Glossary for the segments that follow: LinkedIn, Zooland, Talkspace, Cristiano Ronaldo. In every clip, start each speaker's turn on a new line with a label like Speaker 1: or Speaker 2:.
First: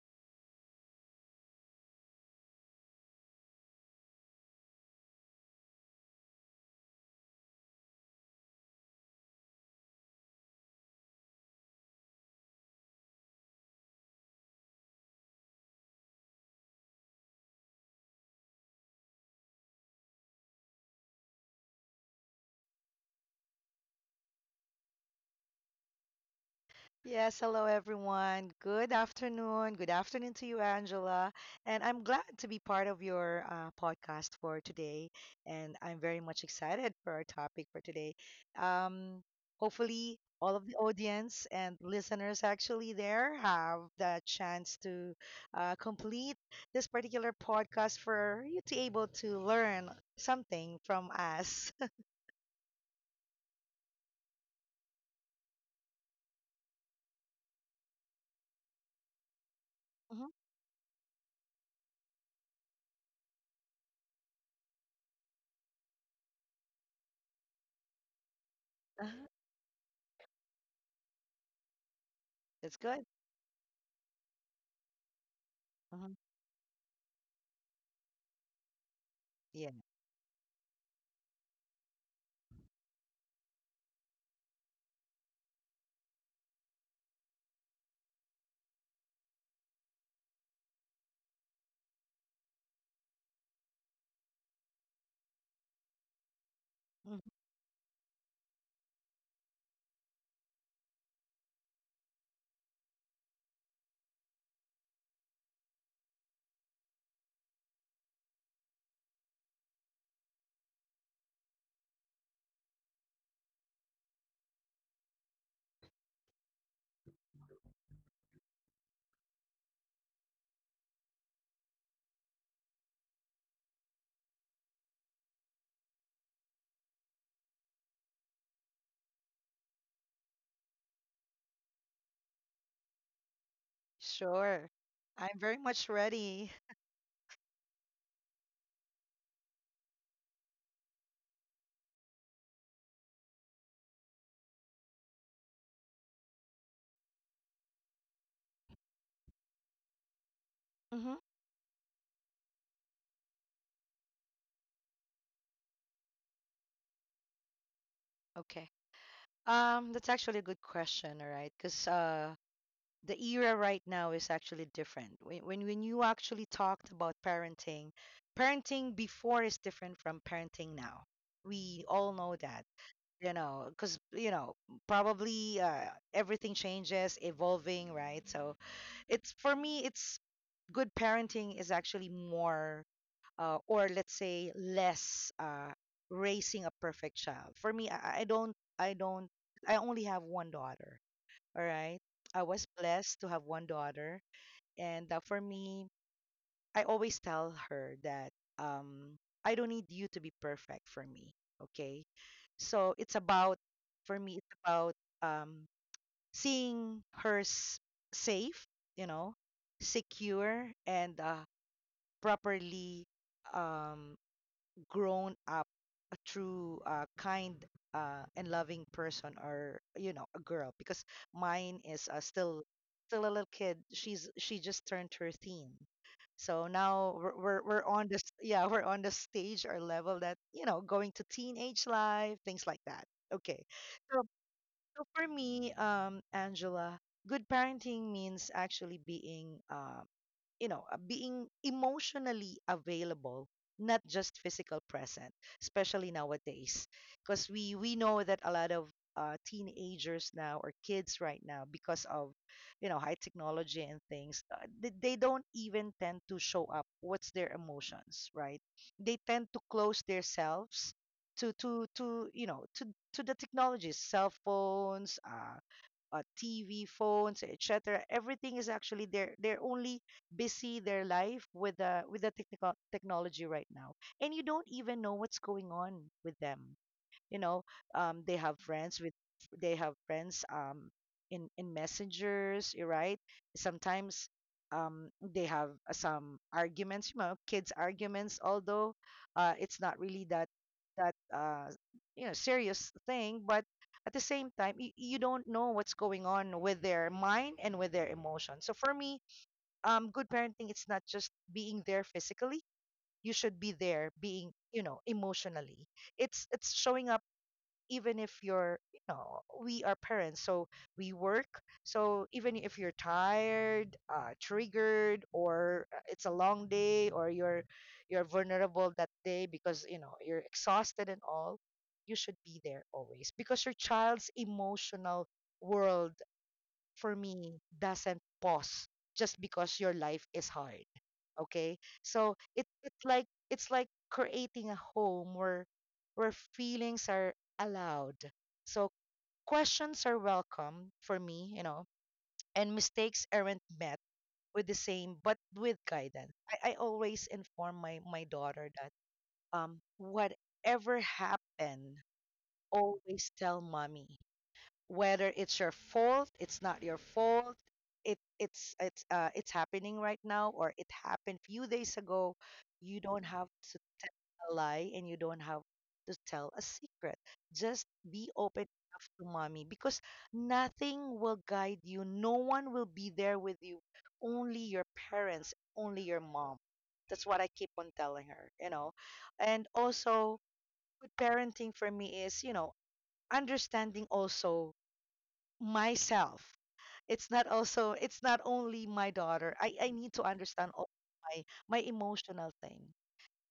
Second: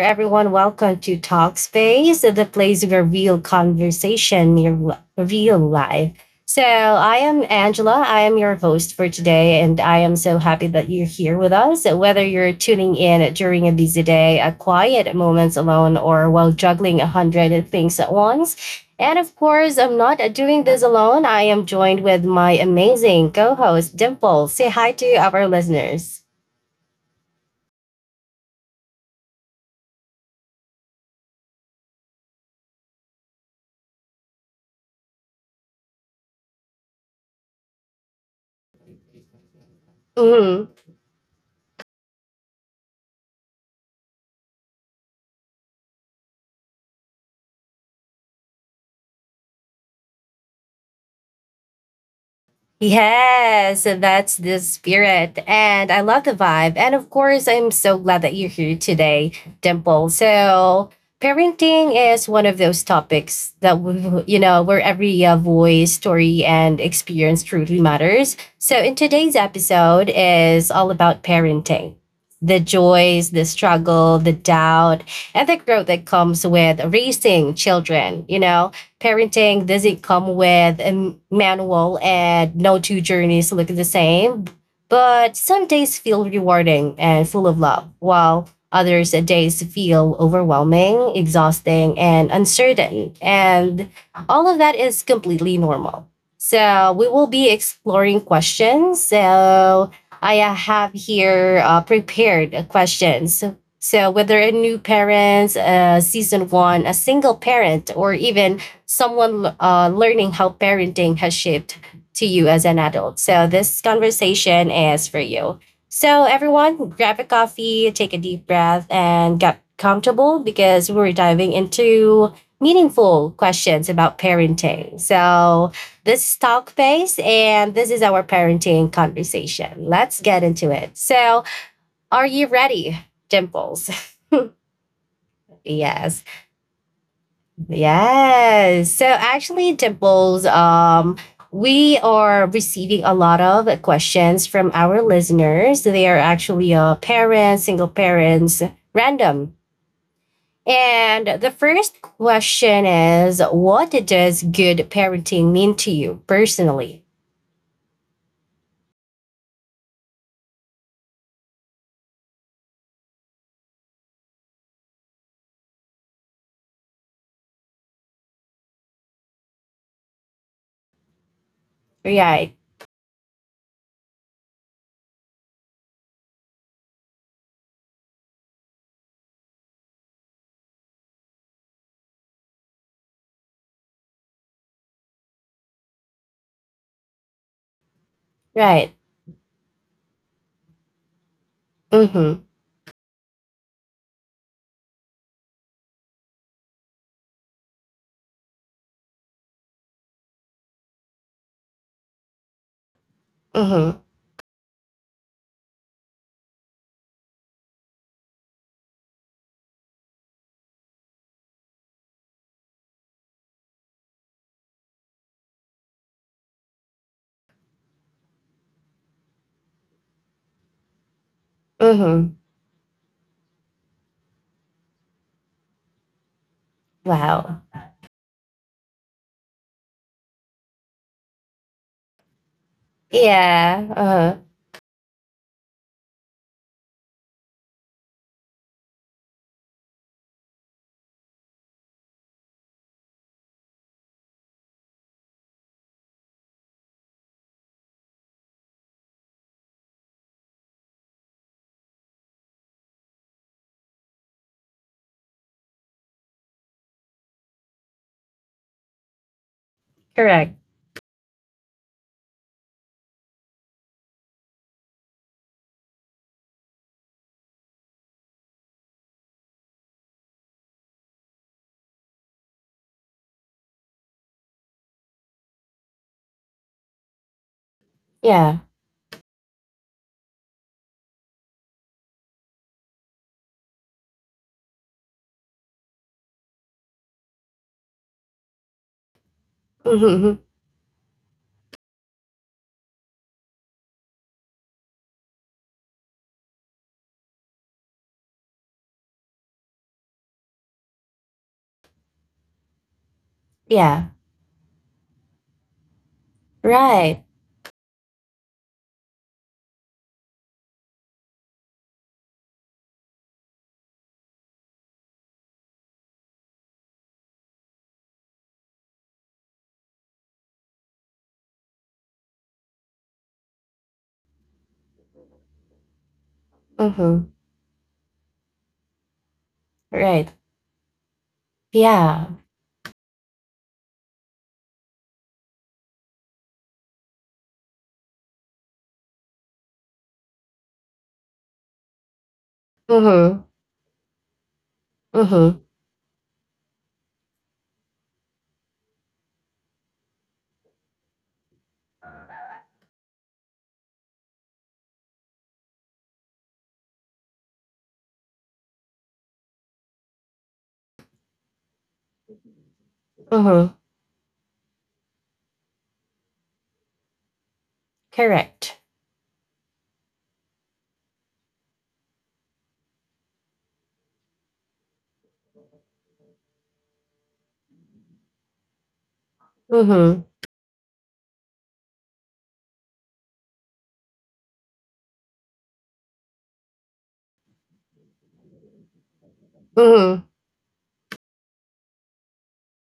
Speaker 1: everyone. Welcome to Talkspace, the place where real conversation, your real life. So, I am Angela. I am your host for today, and I am so happy that you're here with us. Whether you're tuning in during a busy day, a quiet moments alone, or while juggling 100 things at once. And of course, I'm not doing this alone. I am joined with my amazing co host, Dimple. Say hi to our listeners.
Speaker 2: Yes, hello everyone. Good afternoon. Good afternoon to you, Angela. And I'm glad to be part of your podcast for today. And I'm very much excited for our topic for today. Um, Hopefully, all of the
Speaker 1: Mhm.
Speaker 2: audience and listeners actually there have the chance to complete this particular podcast for you to able to learn something from us.
Speaker 1: Yes, so that's the spirit. And I love the vibe. And of course, I'm so glad that you're here today, Dimple.
Speaker 2: Mhm.
Speaker 1: So, parenting is one of those topics that, where every voice, story, and experience truly matters. So, in
Speaker 2: Uh-huh.
Speaker 1: today's episode is all about parenting, the
Speaker 2: That's good.
Speaker 1: joys, the struggle, the doubt, and the growth
Speaker 2: Uh-huh.
Speaker 1: that comes with raising children, you know?
Speaker 2: Yeah.
Speaker 1: Parenting doesn't come with a manual and no two journeys look the same. But some days feel rewarding and full of love, while others days feel overwhelming, exhausting, and uncertain. And all of that is completely normal. So we will be exploring questions. So I have here prepared questions, so whether a new parent, a season one, a single parent, or even someone learning how parenting has shaped to you as an adult. So this conversation is for you. So everyone, grab a coffee, take a deep breath, and get comfortable because we're diving into meaningful questions about parenting. So this is talk base and this is our parenting conversation. Let's get into it. So are you ready, Dimples?
Speaker 2: Sure. I'm very much ready.
Speaker 1: Yes. Yes. So actually, Dimples, we are receiving a lot of questions from our listeners. They are actually parents, single parents, random.
Speaker 2: Mhm.
Speaker 1: And the first question is: What does good parenting mean to you personally?
Speaker 2: Okay. That's actually a good question, all right? Because the era right now is actually different. When you actually talked about parenting, parenting before is different from parenting now. We all know that,
Speaker 1: Right,
Speaker 2: you know, because you know probably everything changes, evolving, right? So it's for me, it's good parenting is actually more or let's say less raising a perfect child. For me, I don't, I
Speaker 1: right.
Speaker 2: don't, I only have one daughter. All right,
Speaker 1: Mm
Speaker 2: I
Speaker 1: hmm.
Speaker 2: was blessed to have one daughter, and for me, I always tell her that um, I don't need you to be perfect for me. Okay, so it's about for
Speaker 1: Mm
Speaker 2: me, it's about um, seeing her safe, you know, secure and properly um grown up a true kind and loving person or you know a girl because mine is
Speaker 1: hmm. Mm hmm.
Speaker 2: still still a little kid. She just turned 13, so now we're
Speaker 1: Wow.
Speaker 2: on this. Yeah, we're on the stage or level that you know going to teenage life, things like that. Okay, so,
Speaker 1: Yeah. Uh-huh.
Speaker 2: so for me, Angela, good parenting means actually being being emotionally available, not just physical present, especially nowadays, because we know that a lot of teenagers now or kids right now, because of you know high technology and things, they don't even tend to show up what's their emotions, right? They tend to close
Speaker 1: Correct.
Speaker 2: themselves to you know to the technologies, cell phones, TV, phones, etc. Everything is actually they're only busy their life with the technical technology right now, and you don't even know what's going on with them, you know. um they have
Speaker 1: Yeah.
Speaker 2: friends with they have friends in messengers, you're right. Sometimes they have some arguments, you know, kids arguments, although it's not really
Speaker 1: Mm
Speaker 2: that
Speaker 1: hmm.
Speaker 2: that uh you know serious thing, but at the same time you don't know what's going on with their mind and with their emotion. So for me, good parenting, it's not just being there physically. You should be there
Speaker 1: Yeah.
Speaker 2: being you know emotionally. It's showing up,
Speaker 1: Right.
Speaker 2: even if you're you know we are parents, so we work, so even if you're tired, triggered, or it's a long day, or you're vulnerable that day because you know you're exhausted and all, you should be there always, because your child's emotional world for
Speaker 1: Mm hmm.
Speaker 2: me doesn't pause just because your life is
Speaker 1: Right.
Speaker 2: hard. Okay, so
Speaker 1: Yeah.
Speaker 2: it's like creating a home where feelings are allowed, so questions are welcome for me, you know, and mistakes aren't
Speaker 1: Mm-hmm.
Speaker 2: met with the same but with
Speaker 1: Mm-hmm.
Speaker 2: guidance. I always inform my daughter that whatever happened, always tell mommy, whether it's your fault, it's not your fault, it's happening right now or it happened few days ago, you don't have to
Speaker 1: Mm-hmm.
Speaker 2: tell a lie and you don't have to tell a secret. Just be open
Speaker 1: Correct.
Speaker 2: enough to mommy, because nothing will guide you. No one will be there with you. Only your parents, only your mom. That's what I keep on telling her, you know. And also,
Speaker 1: Mm-hmm.
Speaker 2: good parenting for me is, you know, understanding also myself. It's not also it's not only my daughter. I need to understand
Speaker 1: Mm-hmm.
Speaker 2: all my my emotional thing.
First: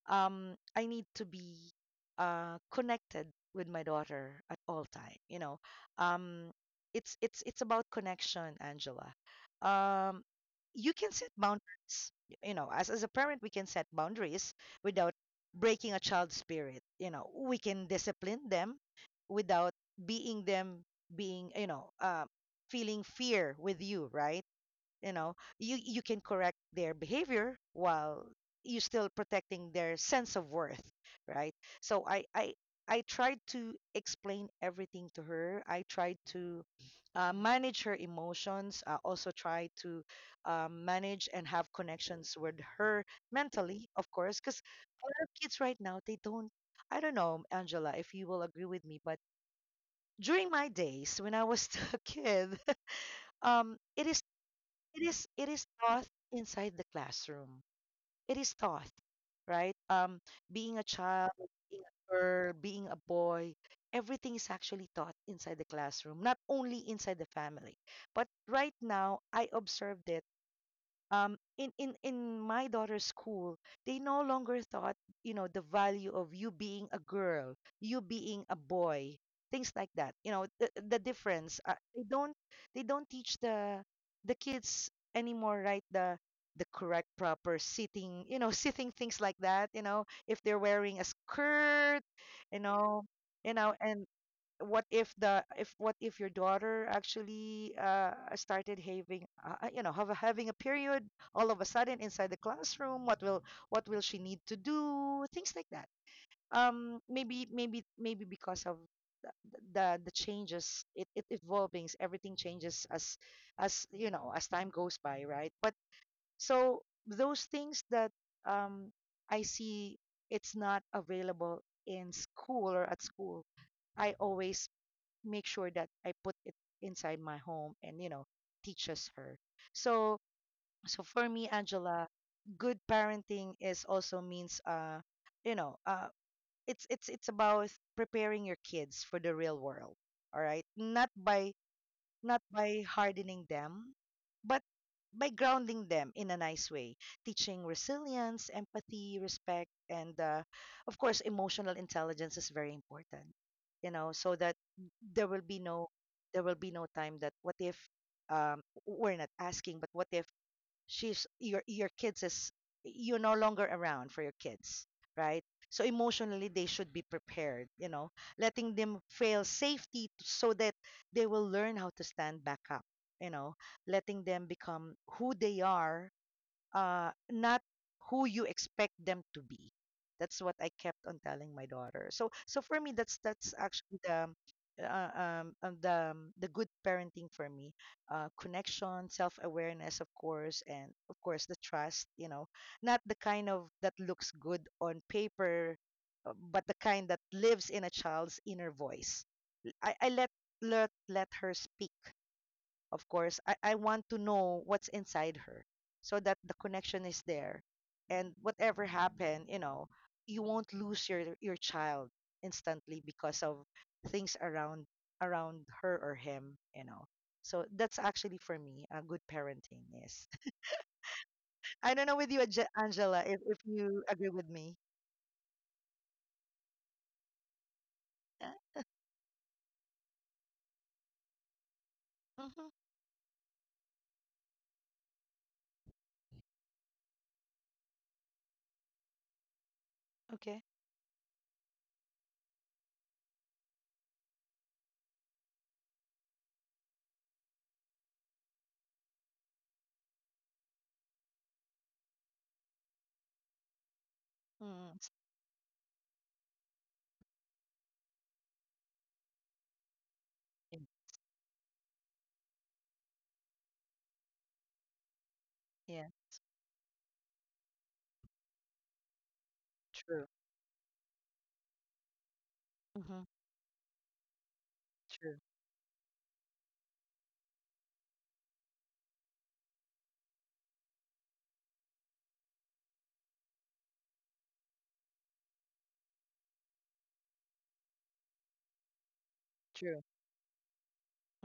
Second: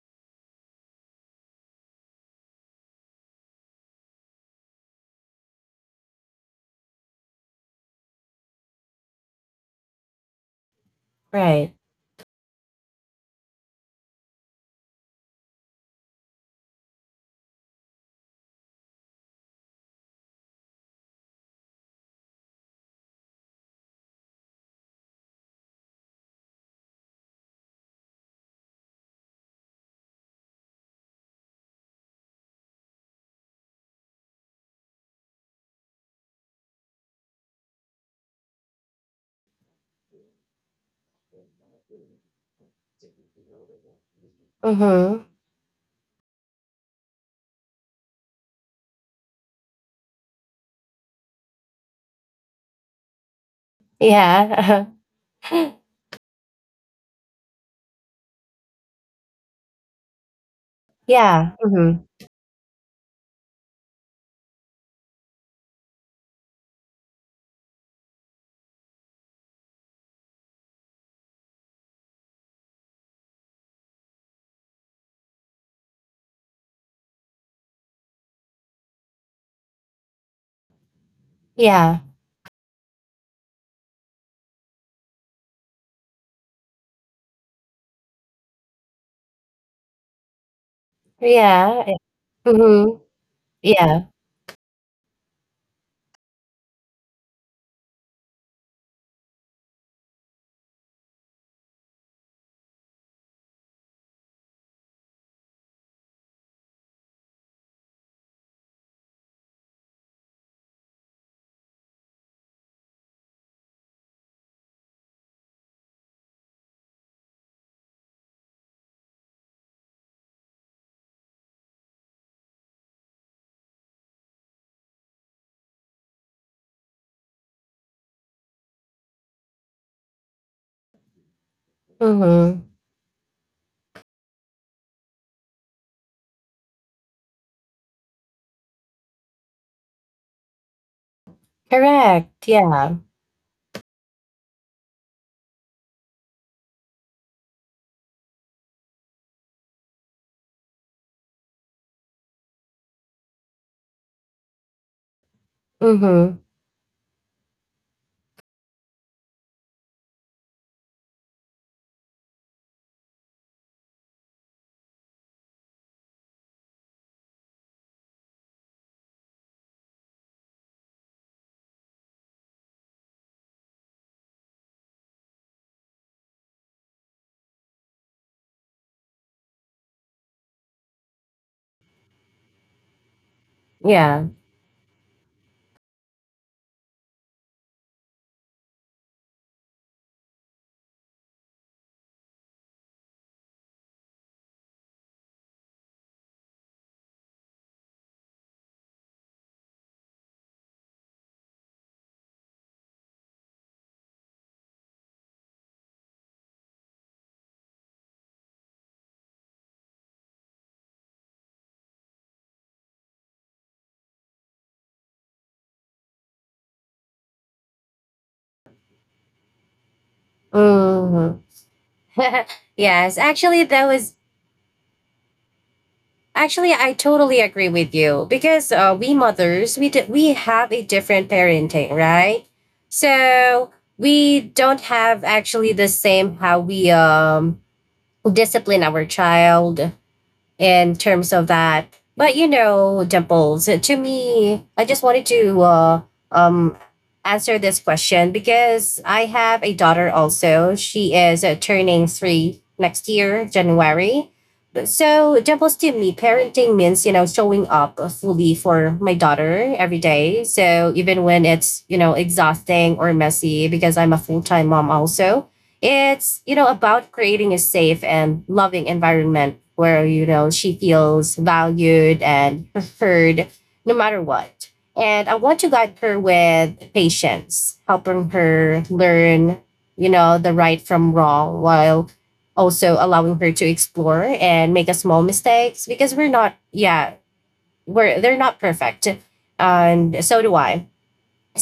Speaker 2: I need to be connected with my daughter at all time, you know. um it's about connection, Angela. um you can set
Speaker 1: Right.
Speaker 2: boundaries. You know, as a parent, we can set boundaries without breaking a child's spirit. You know, we can discipline them without being them being you know feeling fear with you, right? You know, you can correct their behavior while you're still protecting their sense of worth, right? So I tried to explain everything to her. I tried to manage her emotions. I also tried to manage and have connections with her mentally, of course, because
Speaker 1: Mm-hmm.
Speaker 2: a lot of kids right now they don't. I don't know, Angela, if you will agree with me, but during my days when I was still a kid, it is
Speaker 1: Yeah.
Speaker 2: it is taught inside the classroom. It is taught, right? Being a child,
Speaker 1: Yeah.
Speaker 2: being a
Speaker 1: Mm-hmm.
Speaker 2: girl, being a boy, everything is actually taught inside the classroom, not only inside the family. But right now, I observed it, in my daughter's school, they no longer thought, you know, the value of you being a girl, you being a boy, things like that. You know, the difference.
Speaker 1: Yeah.
Speaker 2: They don't teach the kids anymore, right? The correct proper sitting, you know, sitting things like that. You know, if they're wearing a
Speaker 1: Yeah.
Speaker 2: skirt, you
Speaker 1: Mm-hmm.
Speaker 2: know, you know,
Speaker 1: Yeah.
Speaker 2: and what if your daughter actually started having you know having a period all of a sudden inside the classroom. What will she need to do, things like that. Maybe because of the the changes, it evolvings, everything changes as you know as time goes by, right? But so those things that um I see it's not available in school or at school, I always make sure that I put it inside my home and you know teaches her. So for me, Angela,
Speaker 1: Mm-hmm.
Speaker 2: good parenting is also means you know uh it's it's about preparing your kids for the real world. All right,
Speaker 1: Correct. Yeah.
Speaker 2: not by hardening them, but by grounding them in a nice way, teaching resilience, empathy, respect, and of course, emotional intelligence is very important. You know, so that there will be no
Speaker 1: Mm-hmm.
Speaker 2: there will be no time that what if we're not asking, but what if she's your kids is you're no longer around for your kids, right? So emotionally they should be prepared, you know, letting them fail safety. So that they will learn how to stand back up, you know, letting them become who they are, not who you expect them to be. That's what I kept on telling my daughter. So, for me, that's
Speaker 1: Yeah.
Speaker 2: actually the the good parenting for me. Connection, self awareness, of course, and of course the trust. You know, not the kind of that looks good on paper, but the kind that lives in a child's inner voice. I let let her speak. Of course, I want to know what's inside her, so that the connection is there. And whatever happened, you know, you won't lose your child instantly because of things around her or him, you know. So that's actually for me a good parenting is.
Speaker 1: Mm-hmm.
Speaker 2: I don't know with you,
Speaker 1: Yes. Actually,
Speaker 2: Angela,
Speaker 1: that
Speaker 2: if
Speaker 1: was
Speaker 2: you agree with me.
Speaker 1: actually, I totally agree with you because we mothers, we have a different parenting, right?
Speaker 2: Uh hmm.
Speaker 1: So we don't have actually the same how we discipline our child,
Speaker 2: Okay.
Speaker 1: in terms of that. But you know, Dimples, to me, I just wanted to um, answer this question because I have a daughter also. She is turning 3 next year, January.
Speaker 2: Mm,
Speaker 1: So, Dimples, to me, parenting means, you know, showing up fully for my daughter every day. So,
Speaker 2: same.
Speaker 1: even when it's, you know, exhausting or messy, because I'm a full time mom also,
Speaker 2: Yeah.
Speaker 1: it's, you know, about creating a safe and loving environment where, you
Speaker 2: True.
Speaker 1: know, she feels valued and
Speaker 2: Mm-hmm.
Speaker 1: preferred no matter what. And I
Speaker 2: True.
Speaker 1: want to guide her with patience, helping her learn, you know, the right from wrong while also allowing her to explore and make a small mistakes because we're not, yeah, they're not perfect.
Speaker 2: True.
Speaker 1: And so do I.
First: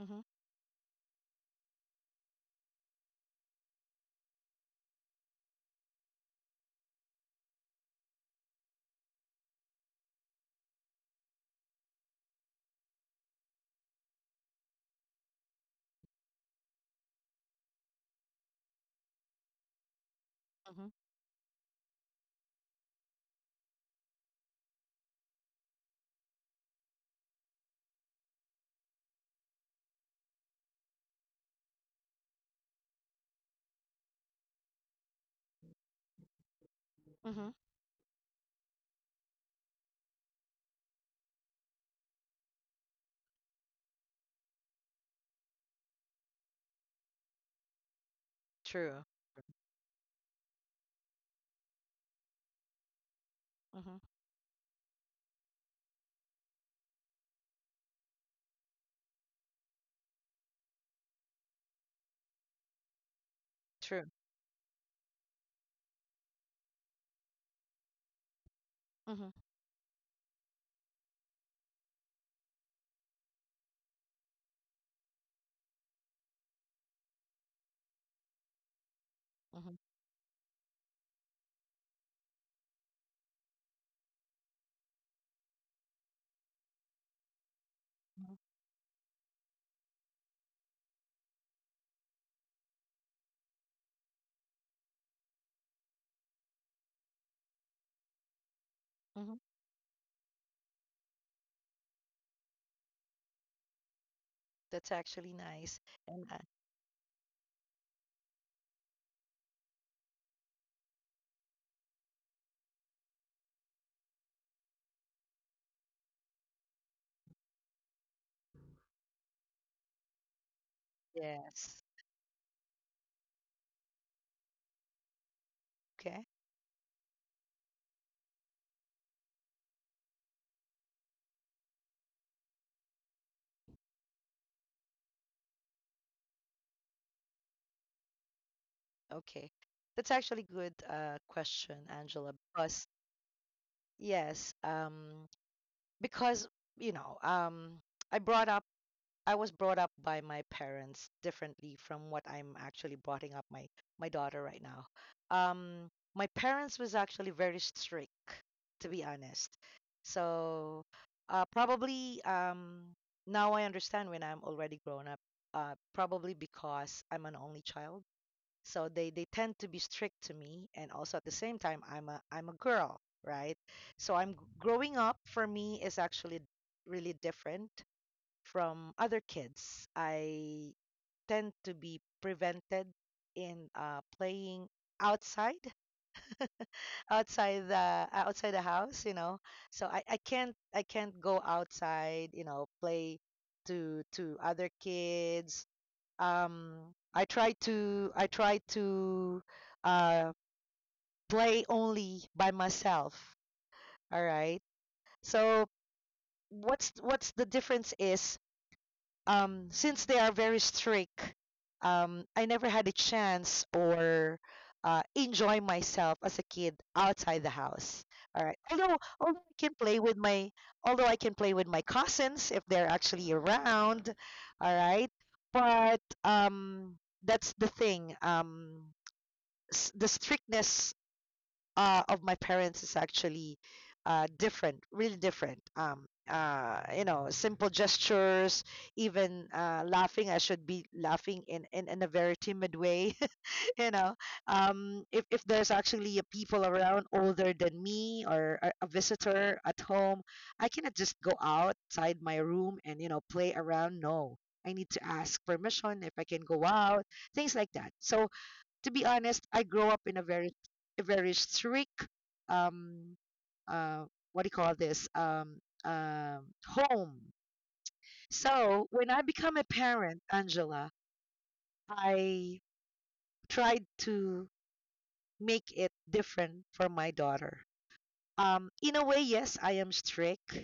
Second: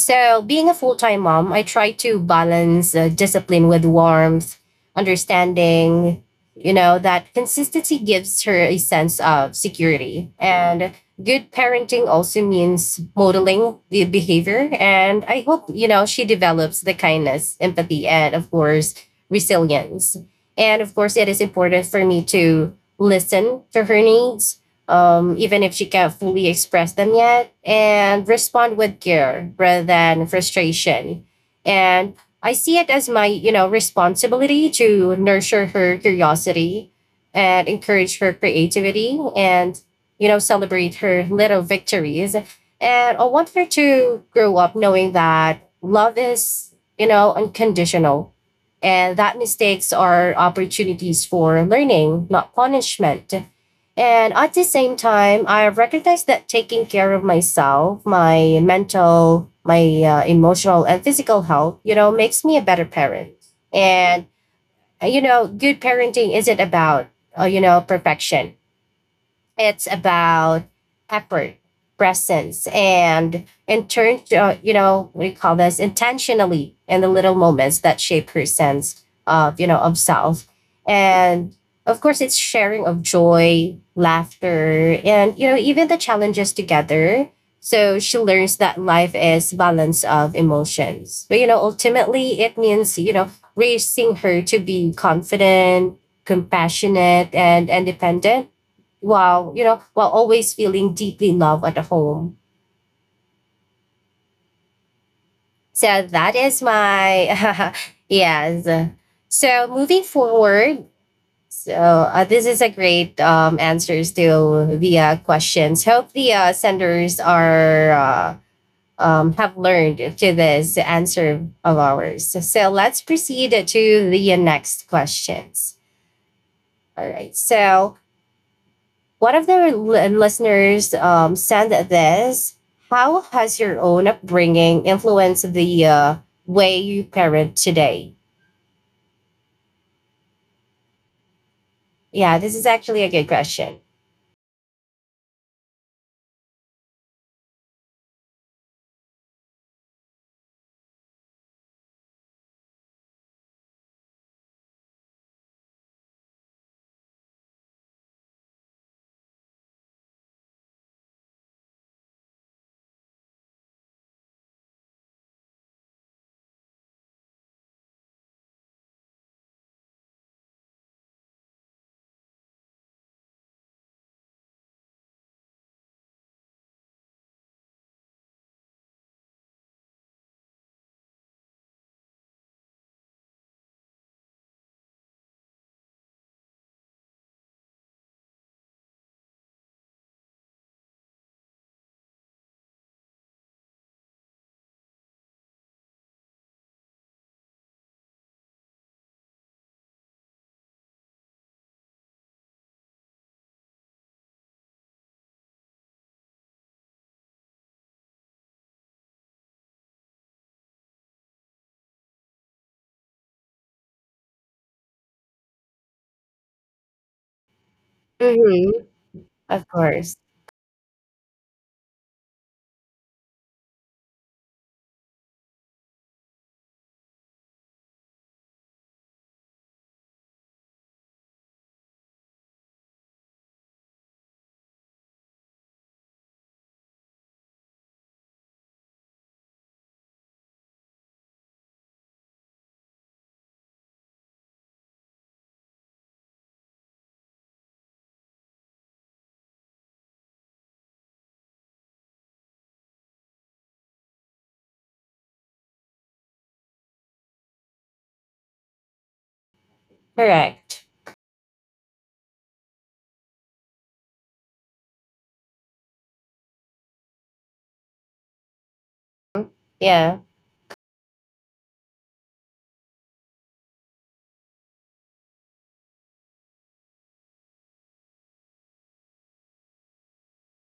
Speaker 2: Mm-hmm.
Speaker 1: being a full time mom, I try to balance discipline with warmth, understanding, you know, that consistency gives her a sense of security. And good parenting also means modeling the behavior. And I hope, you know, she develops the kindness, empathy, and of course, resilience. And
Speaker 2: Mm-hmm.
Speaker 1: of course, it is important for me to listen to her needs, even if she can't fully express them yet, and respond with care rather than frustration. And I see it as my, you know, responsibility to nurture her curiosity
Speaker 2: Mm-hmm.
Speaker 1: and encourage her creativity and, you know, celebrate her little victories. And I want her to grow up knowing that love is, you know, unconditional
Speaker 2: True.
Speaker 1: and that mistakes are opportunities for learning, not punishment.
Speaker 2: Mm-hmm.
Speaker 1: And at the same time, I recognize that taking care of myself, my mental, my emotional, and physical health, you know, makes me a better parent.
Speaker 2: True.
Speaker 1: And, you know, good parenting isn't about, you know, perfection.
Speaker 2: Mm-hmm.
Speaker 1: It's about effort, presence, and in turn, you know, we call this intentionally in the little moments that shape her sense of, you know, of self. And of course, it's sharing of joy, laughter, and, you know, even the challenges together. So she
Speaker 2: Mhm,
Speaker 1: learns that life is balance of emotions. But, you know, ultimately, it means, you know, raising her to be confident, compassionate, and independent,
Speaker 2: mhm.
Speaker 1: wow, you know, while always feeling deeply loved at home.
Speaker 2: That's actually nice.
Speaker 1: So
Speaker 2: And
Speaker 1: that is my, yes. So moving forward, so this is a great answers to the questions. Hope the senders are have learned to this answer of
Speaker 2: yes.
Speaker 1: ours. So let's proceed to the next questions.
Speaker 2: Okay.
Speaker 1: All right. So one of the listeners sent this. How has your own upbringing influenced the way you parent today?
Speaker 2: Okay. That's actually good question,
Speaker 1: Yeah,
Speaker 2: Angela,
Speaker 1: this is
Speaker 2: because
Speaker 1: actually a good question.
Speaker 2: yes, because you know, I brought up I was brought up by my parents differently from what I'm actually brought up my daughter right now. Um, my parents was actually very strict, to be honest. So probably now I understand when I'm already grown up. Probably because I'm an only child, so they tend to be strict to me, and also at the same time I'm a girl, right? So I'm growing up for me is actually really different from other kids. I tend to be prevented in playing outside, outside the house, you know. So I can't go outside, you know, play to other kids. um I try to uh play only by myself. All right, so what's the difference is, since they are very strict, I never had a chance or enjoy myself as a kid outside the house. All right.
Speaker 1: Mm-hmm.
Speaker 2: Although I
Speaker 1: Of
Speaker 2: can play
Speaker 1: course.
Speaker 2: with although I can play with my cousins if they're actually around. All right. But that's the thing. The strictness of my parents is actually different, really different. You know, simple gestures, even laughing. I should be laughing in a very timid way. You know, if there's actually a people around older than me or a visitor at home, I cannot just go outside my room and, you know, play around. No, I need to ask permission if I can go out, things like that. So to be honest, I grew up in
Speaker 1: Correct.
Speaker 2: a very strict, um, uh, what do you call this, home. So when I become a
Speaker 1: Yeah.
Speaker 2: parent, Angela, I tried to make it different for my daughter. In a way, yes, I am strict,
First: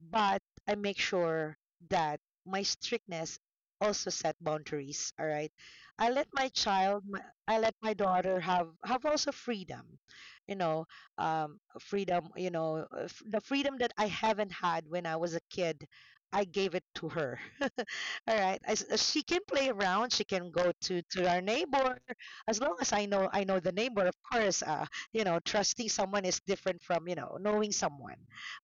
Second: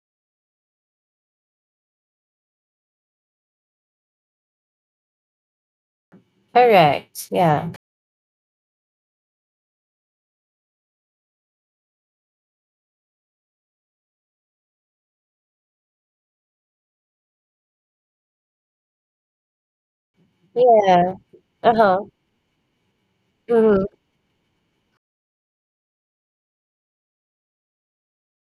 Speaker 2: but I make sure that my strictness also set boundaries. All right, I let my child, my,
Speaker 1: Correct.
Speaker 2: I
Speaker 1: Yeah.
Speaker 2: let my daughter have also you know, freedom, you know, the freedom that I haven't had when I was a kid, I gave it to her. All right. As she can play around, she can go to
Speaker 1: Yeah.
Speaker 2: our
Speaker 1: Uh
Speaker 2: neighbor.
Speaker 1: huh.
Speaker 2: As long as I know the
Speaker 1: Mm-hmm.
Speaker 2: neighbor, of course. You know, trusting someone is different from you know knowing someone.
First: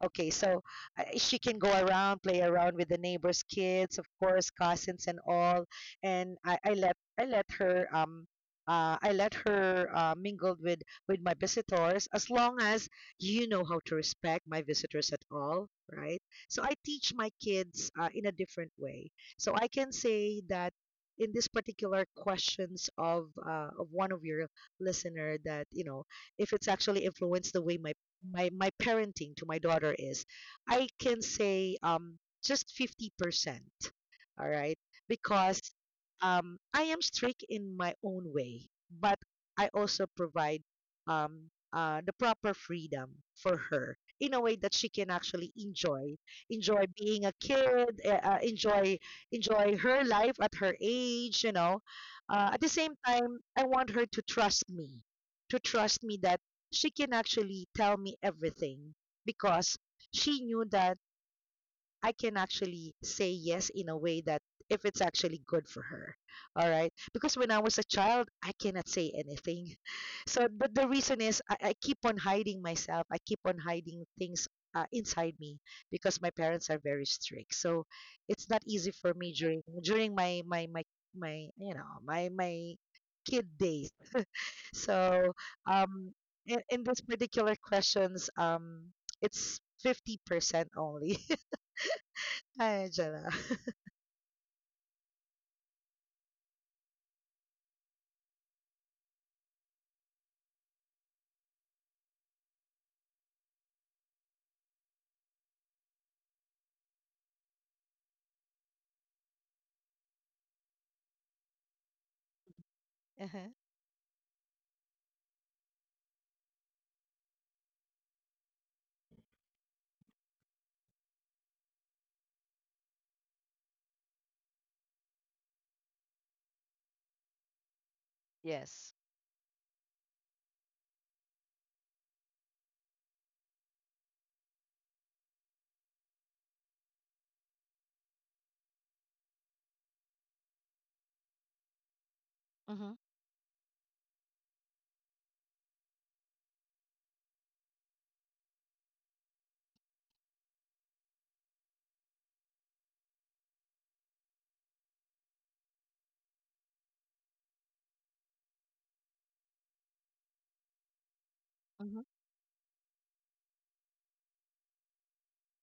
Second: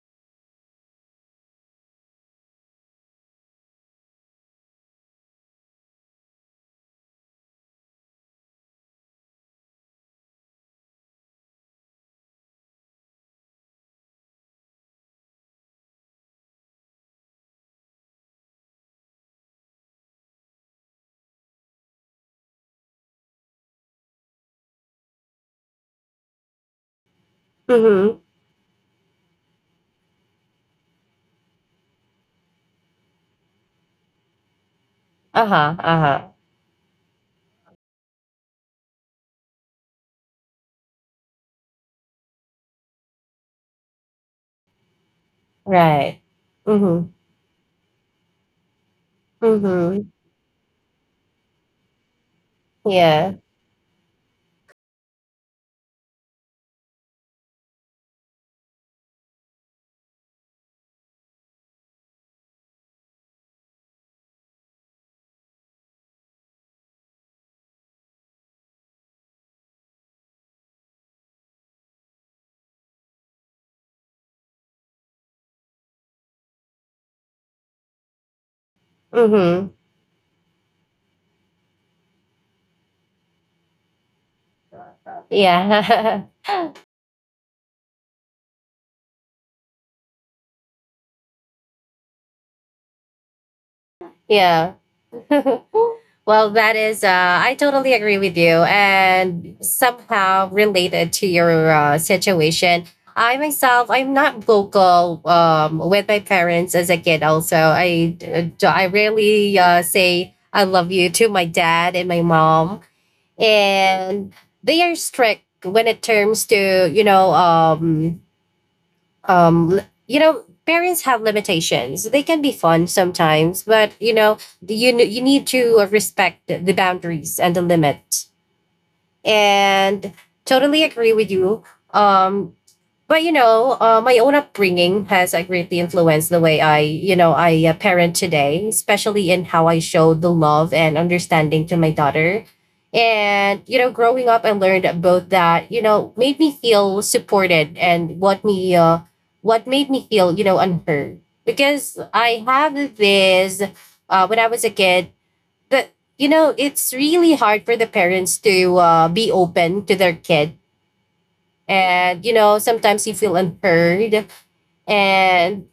Speaker 2: Okay, so she can go around, play around with the neighbors' kids, of course, cousins and all. And I let her. I let her mingle with my visitors as long as you know how to respect my visitors at all, right? So I teach my kids in a different way. So I can say that in this particular questions of one of your listener that you know if it's actually influenced the way
Speaker 1: Mm-hmm.
Speaker 2: my parenting to my daughter is, I can say just 50%. All right?
Speaker 1: Uh
Speaker 2: Because
Speaker 1: huh. Uh huh.
Speaker 2: I am strict in my own way, but I also provide the proper freedom for her in a way that she can actually
Speaker 1: Right.
Speaker 2: enjoy
Speaker 1: Mm-hmm.
Speaker 2: being a kid enjoy her
Speaker 1: Mm-hmm.
Speaker 2: life at her age, you know. At the same
Speaker 1: Yeah.
Speaker 2: time, I want her to trust me that she can actually tell me everything because she knew that I can actually say yes in a way that if it's actually good for her. All right. Because when I was a child, I cannot say anything. So, but the reason is I keep on hiding myself. I keep on hiding things inside me because my parents are very strict. So it's not easy for me
Speaker 1: Mm-hmm.
Speaker 2: during my you know my kid days. So um,
Speaker 1: Yeah.
Speaker 2: in this particular questions, it's 50% only. Hi, Angela.
Speaker 1: Yeah. Well, I totally agree with you. And somehow related to your situation, I myself, I'm not vocal with my parents as a kid, also. I rarely say I love you to my dad and my mom.
Speaker 2: Uh-huh.
Speaker 1: And they are strict when it terms to, you know, you know parents have limitations, they can be fun sometimes, but you know you need to respect the boundaries and the limit,
Speaker 2: Yes.
Speaker 1: and totally agree with you, um but you know, my own upbringing has greatly influenced the way I parent today, especially in how I showed the love and understanding to my daughter.
Speaker 2: Mm-hmm.
Speaker 1: And you know, growing up, I learned both that you know made me feel supported and what made me feel you know unheard, because I have this, when I was a kid, that you know it's really hard for the parents to be open to their kid,
Speaker 2: Mm-hmm.
Speaker 1: and you know sometimes you feel unheard, and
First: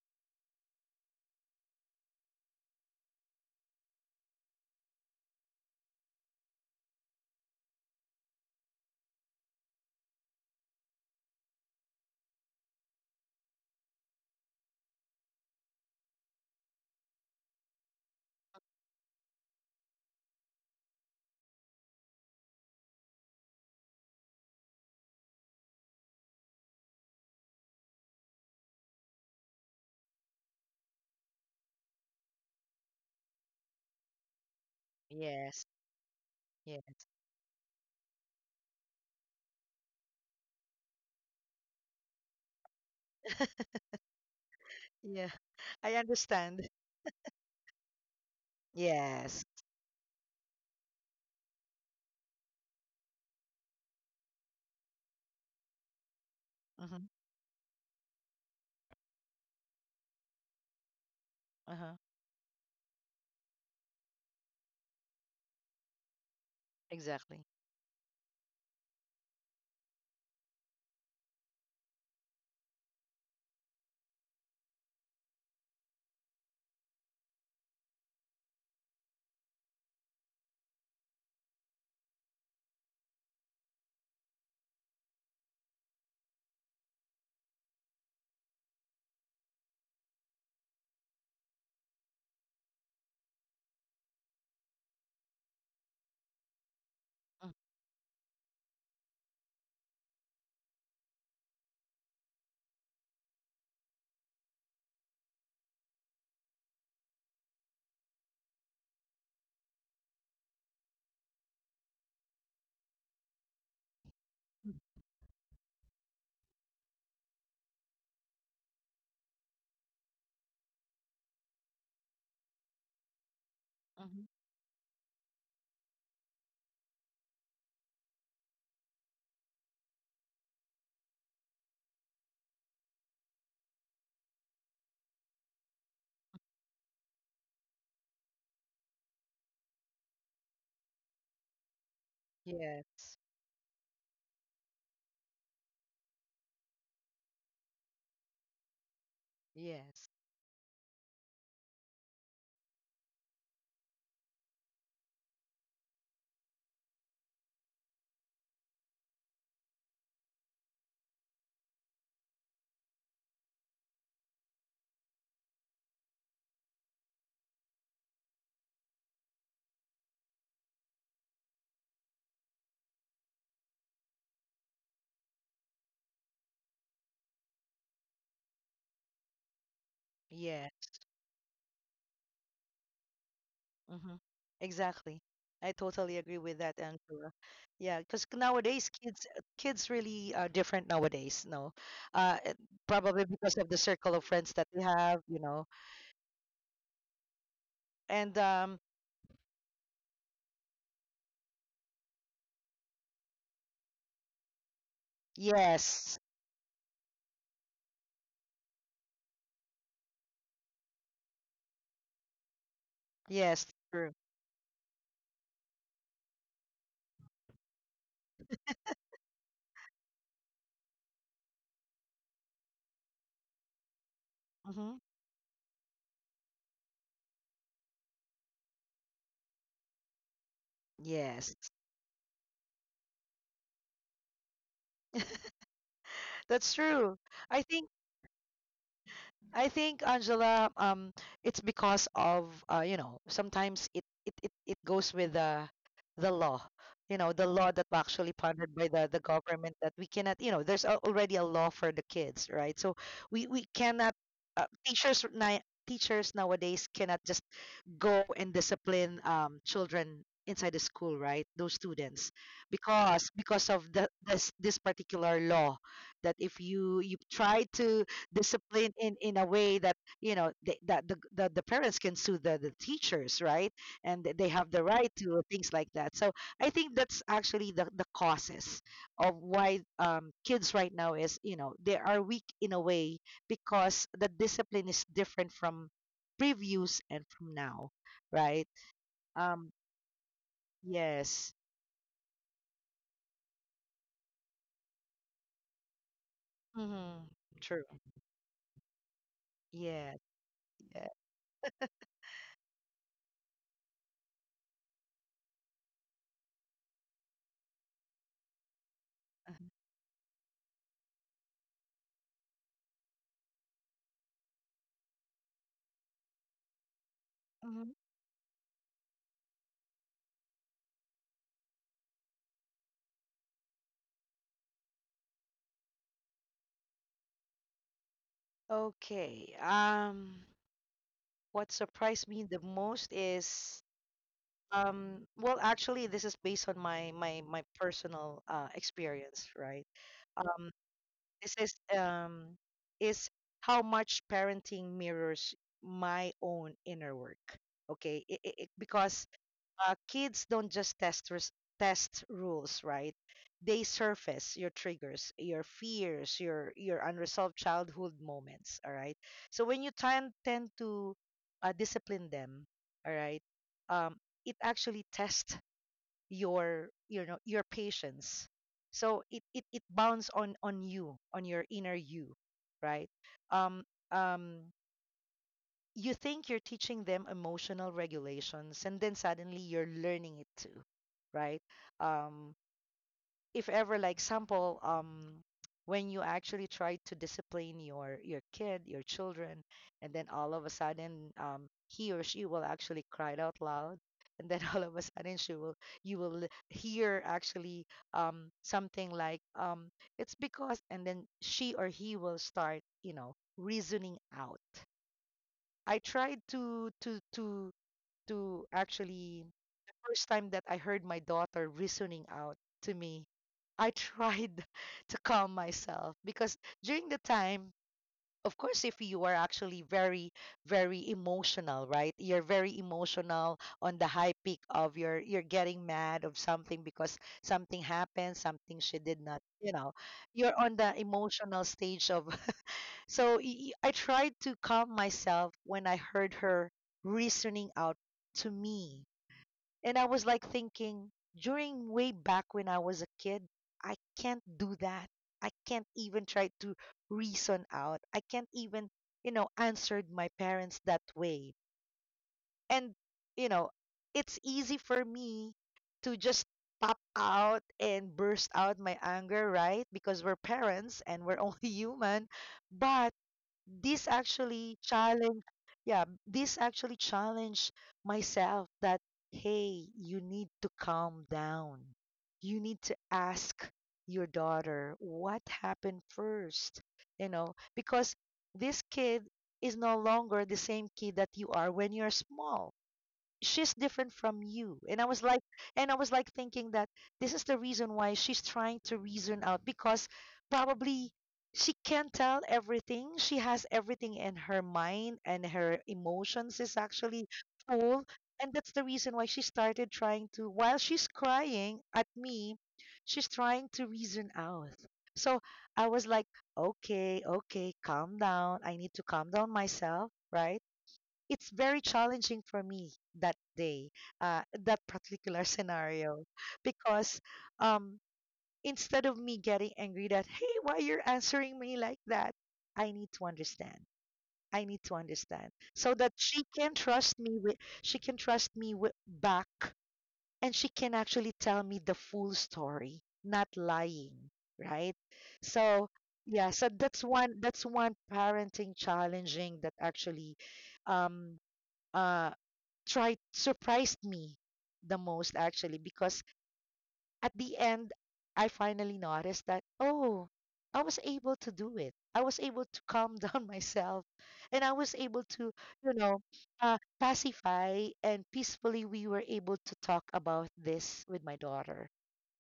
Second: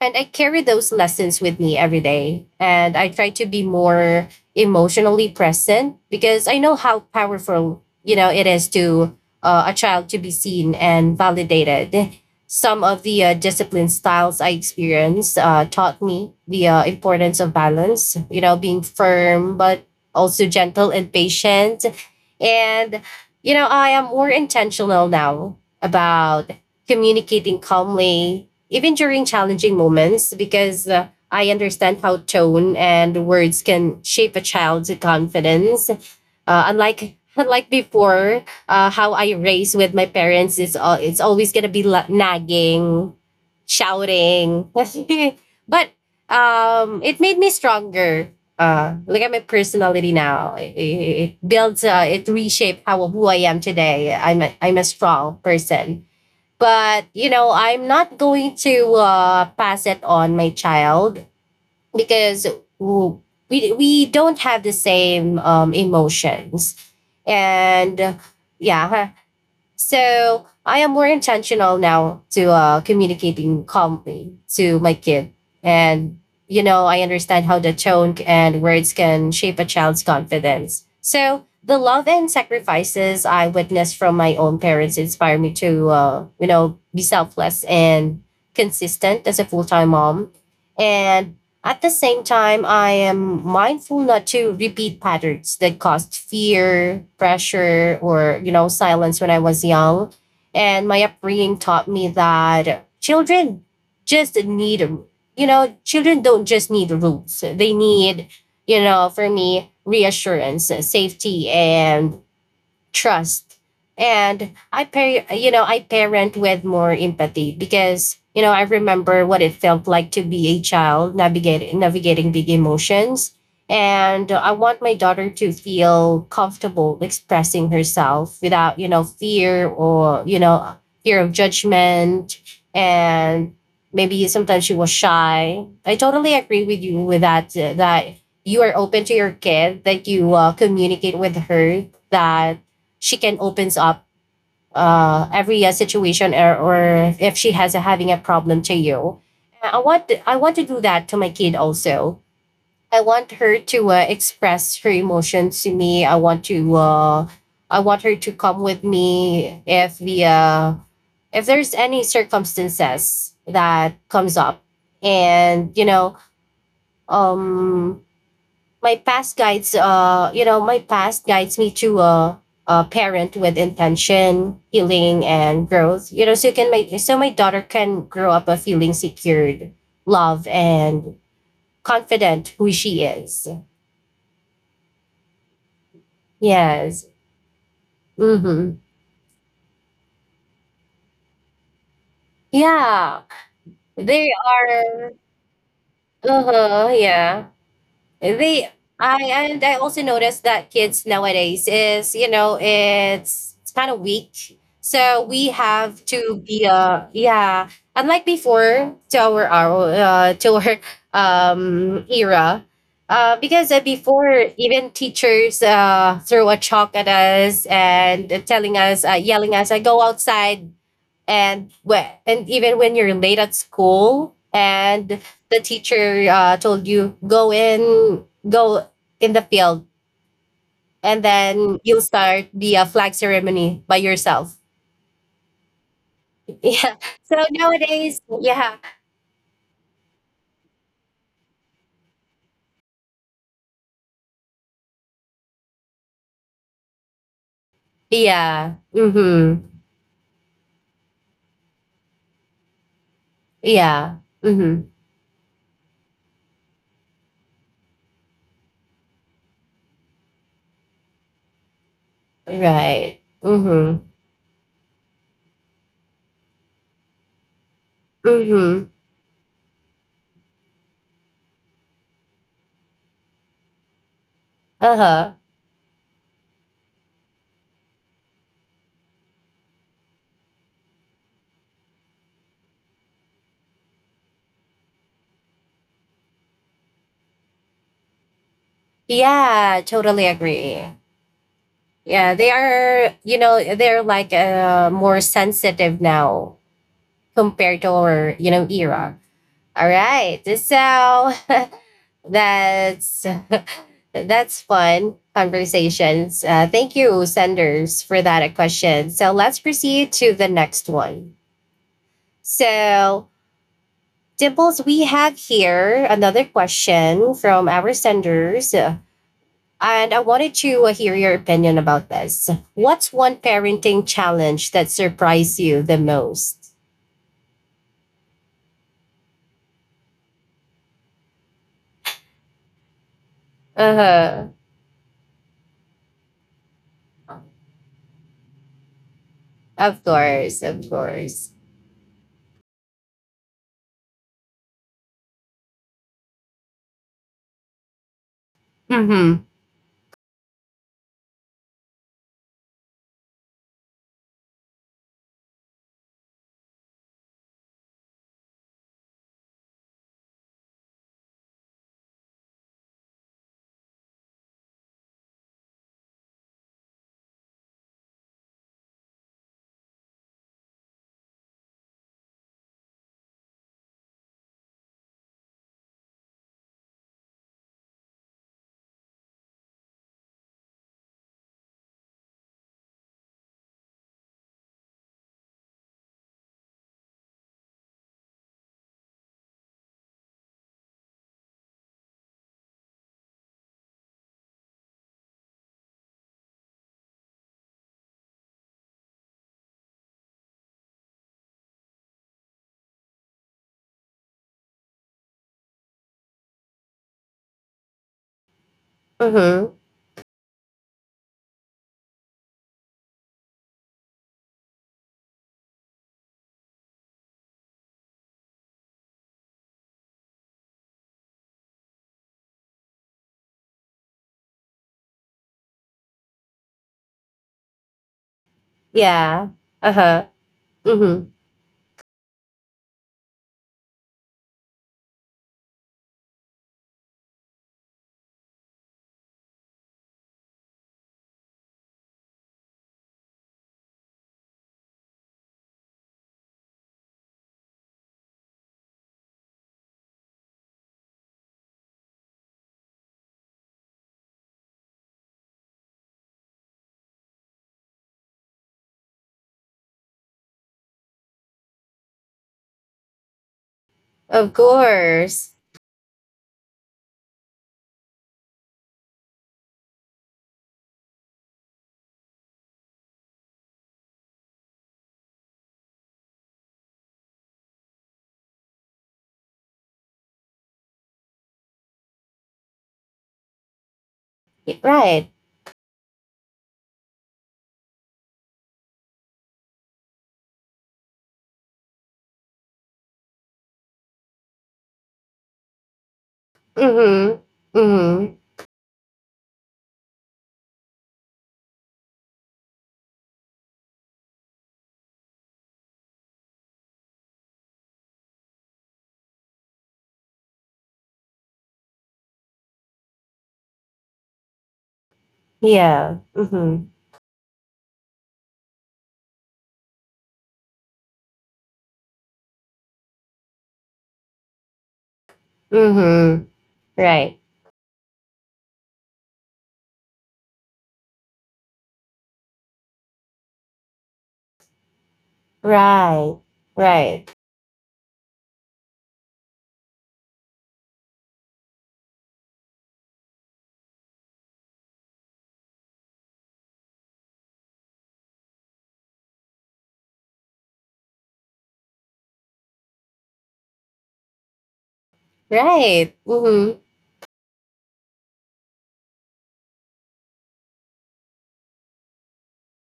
Speaker 1: and I carry those lessons with me every day. And I try to be more emotionally present because I know how powerful, you know, it is to a child to be seen and validated. Some of the discipline styles I experienced taught me the importance of balance, you know, being firm, but also gentle and patient. And, you know, I am more intentional now about communicating calmly, even during challenging moments, because I understand how tone and words can shape a child's
Speaker 2: Yes.
Speaker 1: confidence.
Speaker 2: Yeah.
Speaker 1: Unlike unlike before, how I raised with my parents, it's always gonna be nagging, shouting,
Speaker 2: Yeah,
Speaker 1: but
Speaker 2: I understand.
Speaker 1: it made me stronger. Look at my
Speaker 2: Yes.
Speaker 1: personality now. It reshaped how who I am today. I'm a strong person, but
Speaker 2: Mm-hmm.
Speaker 1: you know I'm not going to pass it on my child
Speaker 2: Uh-huh.
Speaker 1: because w- we don't have the same emotions,
Speaker 2: Exactly.
Speaker 1: and yeah huh, so I am more intentional now to communicating calmly to my kid. And, you know, I understand how the tone and words can shape a child's confidence. So the love and sacrifices I witnessed from my own parents inspire me to, you know, be selfless and consistent as a full time mom. And at the same time, I am mindful not to repeat patterns that caused fear,
Speaker 2: Mm.
Speaker 1: pressure, or, you know, silence when I was young. And my upbringing taught me that just need, children don't just need rules. They need, you know, for me, reassurance, safety, and trust.
Speaker 2: Mm.
Speaker 1: And I parent with more empathy because, you know, I remember what it felt like to be a child navigating big emotions.
Speaker 2: Mm-hmm.
Speaker 1: And I want my daughter to feel comfortable expressing herself without, you know, fear or, you know, fear of judgment. And maybe sometimes she was shy. I totally agree with you with that, that you are open to your kid, that you communicate with her that
Speaker 2: Yes.
Speaker 1: she can opens up every situation, or if having a problem to you. I
Speaker 2: Yes.
Speaker 1: want I want to do that to my kid also. I want her to express her emotions to me. I want her to come with me if the if there's any circumstances that comes up, and um my past guides me to a parent with intention healing and growth. You know, so my daughter can grow up a feeling secured, loved,
Speaker 2: Yes.
Speaker 1: and confident who she is.
Speaker 2: Mhm. Exactly. I totally agree with that,
Speaker 1: Yes.
Speaker 2: Angela. Yeah, because nowadays
Speaker 1: Mm-hmm.
Speaker 2: kids kids really are different nowadays, no. Uh it- probably
Speaker 1: Yeah,
Speaker 2: because of the circle of friends
Speaker 1: they
Speaker 2: that we have,
Speaker 1: are.
Speaker 2: you know.
Speaker 1: Uh-huh. Yeah.
Speaker 2: And
Speaker 1: They I also noticed that kids nowadays is, you know, it's kind of weak. So we
Speaker 2: yes.
Speaker 1: have to be yeah, unlike before to our era. Uh,
Speaker 2: Yes,
Speaker 1: because uh,
Speaker 2: true.
Speaker 1: before even teachers threw a chalk at us, and telling us, yelling us, go outside. And when and even when you're late at school
Speaker 2: Mhm.
Speaker 1: and the teacher told you go in, go in the field, and
Speaker 2: Yes.
Speaker 1: then you'll start the flag ceremony by yourself.
Speaker 2: That's
Speaker 1: Yeah.
Speaker 2: true.
Speaker 1: So
Speaker 2: I think
Speaker 1: nowadays, yeah.
Speaker 2: I think Angela, it's because of you know, sometimes it goes with the law, you know, the law that was actually funded
Speaker 1: Yeah.
Speaker 2: by the
Speaker 1: Mm-hmm.
Speaker 2: government that we cannot, you know, there's already a law for the kids, right? So we cannot
Speaker 1: Yeah. Mm-hmm.
Speaker 2: teachers nowadays cannot just go and discipline children inside the school, right? Those students
Speaker 1: Right.
Speaker 2: because of
Speaker 1: Mm-hmm.
Speaker 2: the this this particular law that if you try to
Speaker 1: Mm-hmm.
Speaker 2: discipline in a way that you know that the parents can sue the teachers right and they have the right
Speaker 1: Uh-huh.
Speaker 2: to things like that so I think that's actually the causes of why kids right now is you know they are weak in a way because the discipline is different from previews and from now right um
Speaker 1: Yeah, totally agree.
Speaker 2: yes
Speaker 1: Yeah, they are, you know, they're like, more sensitive now
Speaker 2: hmm true
Speaker 1: compared to our, you know, era. All
Speaker 2: yeah
Speaker 1: right.
Speaker 2: yeah
Speaker 1: So that's that's fun conversations. Thank you, senders, for that question. So let's proceed to the next one. So, Dimples, we have here another question from
Speaker 2: Mhm.
Speaker 1: our senders. And I wanted to hear your opinion about this. What's one parenting challenge that surprised you the most?
Speaker 2: Okay, what surprised me the most is
Speaker 1: Uh huh.
Speaker 2: Well, actually, this is based on my personal experience, right?
Speaker 1: Of
Speaker 2: Um,
Speaker 1: course, of
Speaker 2: this
Speaker 1: course.
Speaker 2: is how much parenting mirrors my own inner work. Okay, because
Speaker 1: Mm-hmm.
Speaker 2: kids don't just test rules, right? They surface your triggers, your fears, your unresolved childhood moments. All right. So when you tend to discipline them, all right, um, it actually tests your you know your patience so it bounds on you on your inner you right um um you think you're teaching them emotional regulations and then suddenly you're learning it too right. Um, if ever like example when you actually try to discipline your kid your children and then all of a sudden he or she will actually cry out loud and then all of a sudden she will you will hear actually something like it's because and then she or he will start you know reasoning out I tried to actually
Speaker 1: Mm-hmm.
Speaker 2: the first time that I heard my daughter reasoning out to me, I tried to calm myself because during the time, of course, if you are actually very emotional, right? You're very emotional on the high peak of your, you're getting mad of something because something happened, something she did
Speaker 1: Yeah.
Speaker 2: not, you know,
Speaker 1: Uh-huh.
Speaker 2: you're on the
Speaker 1: Mm-hmm.
Speaker 2: emotional stage of. So I tried to calm myself when I heard her reasoning out to me and I was like thinking, during way back when I was a kid, I can't do that. I can't even try to reason out. I can't even, you know, answered my parents that way. And, you know, it's easy for me to just pop out and burst out my anger, right? Because we're parents and we're only human. But this
Speaker 1: Of
Speaker 2: actually
Speaker 1: course.
Speaker 2: challenge yeah this actually challenge myself that hey you need to calm down you need to ask your daughter what happened first you know because this kid is no longer the same kid that you are when you're small she's different from you
Speaker 1: Right.
Speaker 2: and I was like thinking that this is the reason why she's trying to reason out because probably she can't tell everything she has everything in her mind and her emotions is
Speaker 1: Mm-hmm.
Speaker 2: actually full
Speaker 1: Mm-hmm.
Speaker 2: and that's the reason why she started trying to while she's crying at me she's trying to reason out so I was like okay okay calm down I need to calm down myself right it's very challenging for me that day, that particular
Speaker 1: Yeah.
Speaker 2: scenario,
Speaker 1: Mm-hmm.
Speaker 2: because um, instead of me getting angry that, hey, why you're answering me like that, I need to understand. I need to understand so
Speaker 1: Mm-hmm.
Speaker 2: that
Speaker 1: Right.
Speaker 2: she can trust me with back and she can actually tell me the full story, not lying, right? So
Speaker 1: Right.
Speaker 2: yeah, so
Speaker 1: Right.
Speaker 2: that's one parenting challenging that actually um uh tried surprised me the most actually because at the end I finally noticed that oh I was able to do it. I was able to calm down myself and I was able to,
Speaker 1: Right.
Speaker 2: you know,
Speaker 1: Mm-hmm.
Speaker 2: pacify and peacefully we were able to talk about this with my daughter.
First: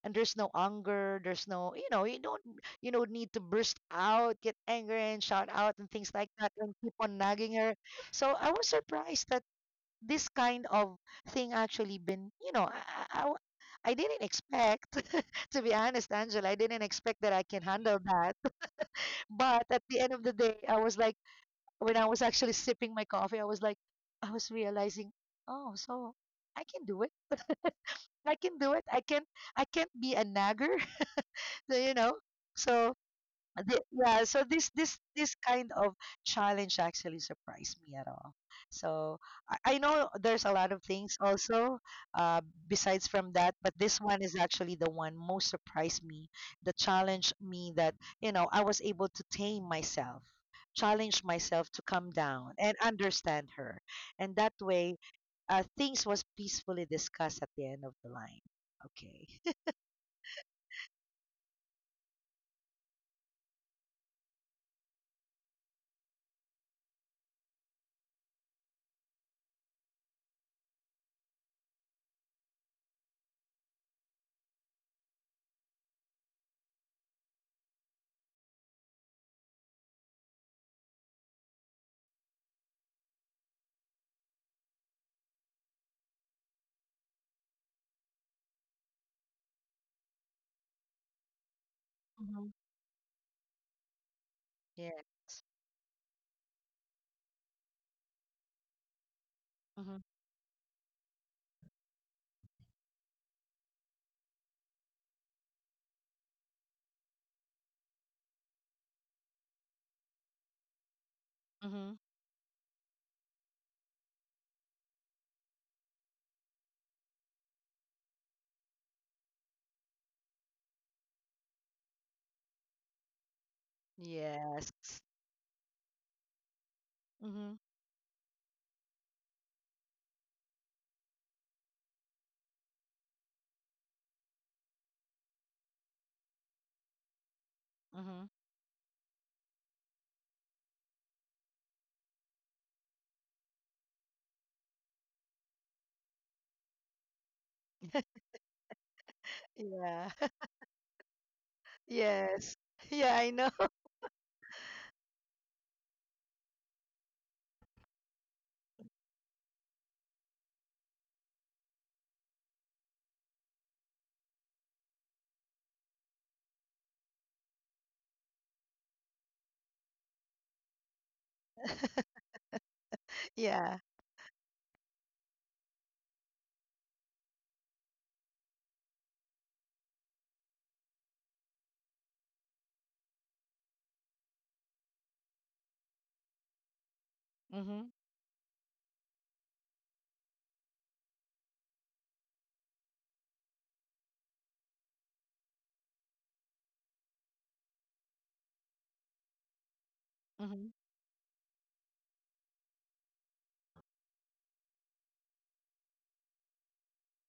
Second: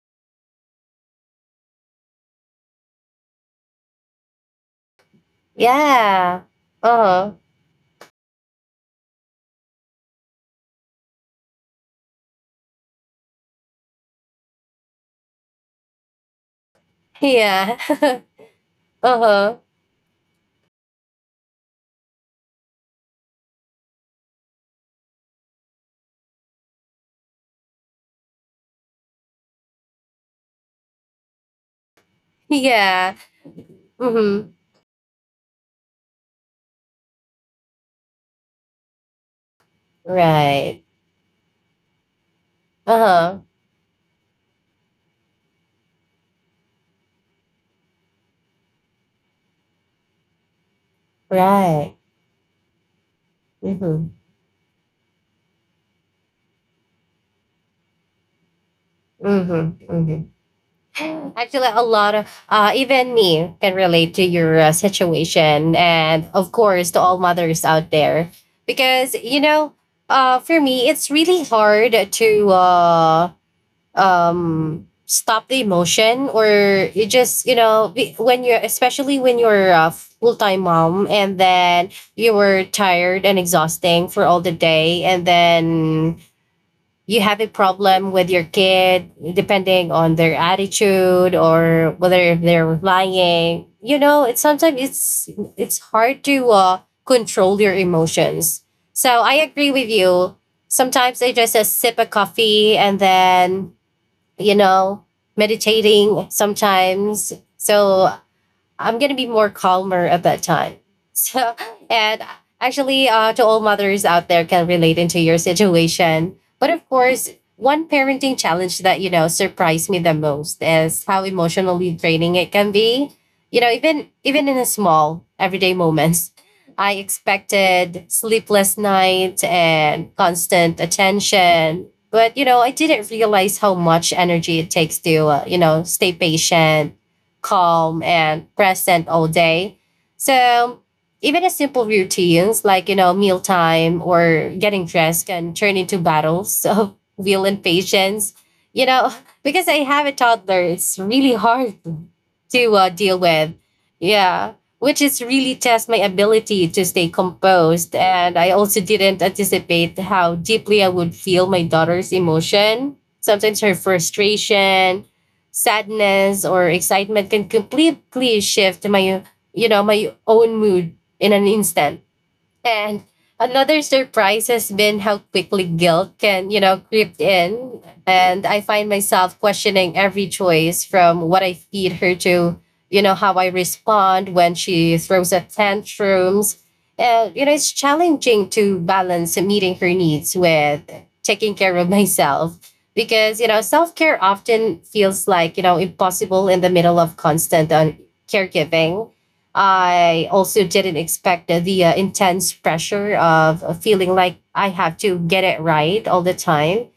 Speaker 2: And there's no anger, there's no, you know, you don't you know need to burst out, get angry and shout out and things like
Speaker 1: Yeah.
Speaker 2: that and keep on
Speaker 1: Uh-huh.
Speaker 2: nagging her. So I was surprised that this kind of thing actually been you know I w- I didn't expect to be honest angela I didn't expect that I can
Speaker 1: Yeah.
Speaker 2: handle that
Speaker 1: Uh-huh.
Speaker 2: but at the end of the day I was like when I was actually sipping my coffee I was like I was realizing oh so I can do it I can I can't be a nagger So you know so
Speaker 1: Yeah.
Speaker 2: yeah, so
Speaker 1: Mm-hmm.
Speaker 2: this kind of challenge actually surprised me at all. So I know there's a lot of things
Speaker 1: Right.
Speaker 2: also uh, besides from that, but
Speaker 1: Uh-huh.
Speaker 2: this one is actually the one most surprised me. The challenge me that you know I was able to tame myself, challenge myself to come
Speaker 1: Right.
Speaker 2: down and understand her, and
Speaker 1: Mm-hmm.
Speaker 2: that way things was peacefully discussed at the end of the line. Okay.
Speaker 1: Mm-hmm. Mm-hmm. Actually, a lot of, even me can relate to your, situation, and of course to all mothers out there, because, you know, for me, it's really hard to, stop the emotion, or you just, you know, when you're, especially when you're a full time mom, and then you were tired and exhausting for all the day, and then you have a problem with your kid, depending on their attitude or
Speaker 2: Mhm.
Speaker 1: whether they're lying. You know, it's
Speaker 2: Yeah.
Speaker 1: sometimes it's hard to control your emotions. So I
Speaker 2: Mm-hmm.
Speaker 1: agree with you. Sometimes I just sip a coffee and then, you know, meditating sometimes. So I'm gonna be more calmer at that time. So
Speaker 2: Mm-hmm.
Speaker 1: and actually, to all mothers out there, can relate into your situation. But of course, one parenting challenge that, you know, surprised me the most is how emotionally draining it can be. You know, even
Speaker 2: Yes.
Speaker 1: even in a small everyday moments. I
Speaker 2: Mm-hmm.
Speaker 1: expected sleepless nights and constant attention. But, you know, I didn't realize how much energy it takes to, you know, stay patient,
Speaker 2: Mhm.
Speaker 1: calm, and present all day. So even as simple routines, like, you know, mealtime or getting dressed can turn into battles of will and patience. You know, because
Speaker 2: Yeah.
Speaker 1: I have a toddler, it's really hard
Speaker 2: Yes.
Speaker 1: to,
Speaker 2: Yeah, I
Speaker 1: deal
Speaker 2: know.
Speaker 1: with. Yeah, which is really test my ability to stay composed, and I also didn't anticipate how deeply I would feel my daughter's emotion. Sometimes her frustration, sadness, or excitement can completely shift my, you know, my own mood in an instant. And
Speaker 2: Yeah.
Speaker 1: another surprise has been how quickly guilt can, you know, creep in. And I find myself questioning every choice from what I feed her to, you know, how I respond when she throws a tantrums. And, you
Speaker 2: Mhm.
Speaker 1: know, it's challenging to balance meeting her needs with taking care of myself because, you know, self care often feels like, you know, impossible in the middle of constant caregiving. I
Speaker 2: Mhm.
Speaker 1: also didn't expect the intense pressure of, feeling like I have to get it right all the time.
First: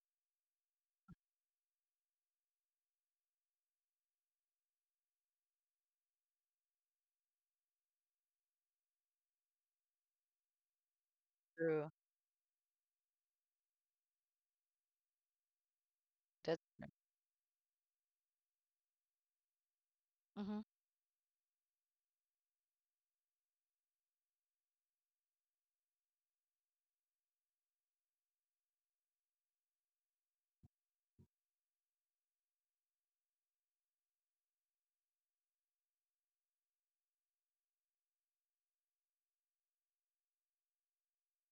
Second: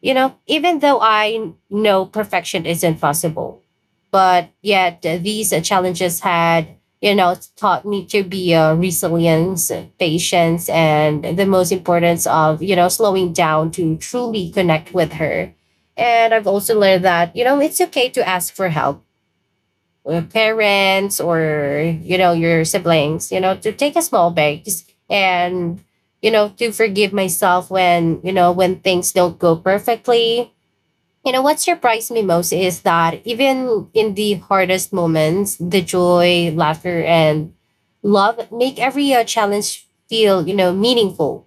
Speaker 1: You know, even though I know perfection isn't possible, but yet, these, challenges had, you know, taught me to be, resilience, patience, and the most
Speaker 2: True.
Speaker 1: importance of, you know, slowing down to truly connect with her. And I've
Speaker 2: That's
Speaker 1: also
Speaker 2: true.
Speaker 1: learned that, you know, it's okay to ask for help or
Speaker 2: Mhm.
Speaker 1: parents, or, you know, your siblings, you know, to take a small break, and, you know, to forgive myself when, you know, when things don't go perfectly. You know, what surprised me most is that even in the hardest moments, the joy, laughter, and love make every, challenge feel, you know, meaningful.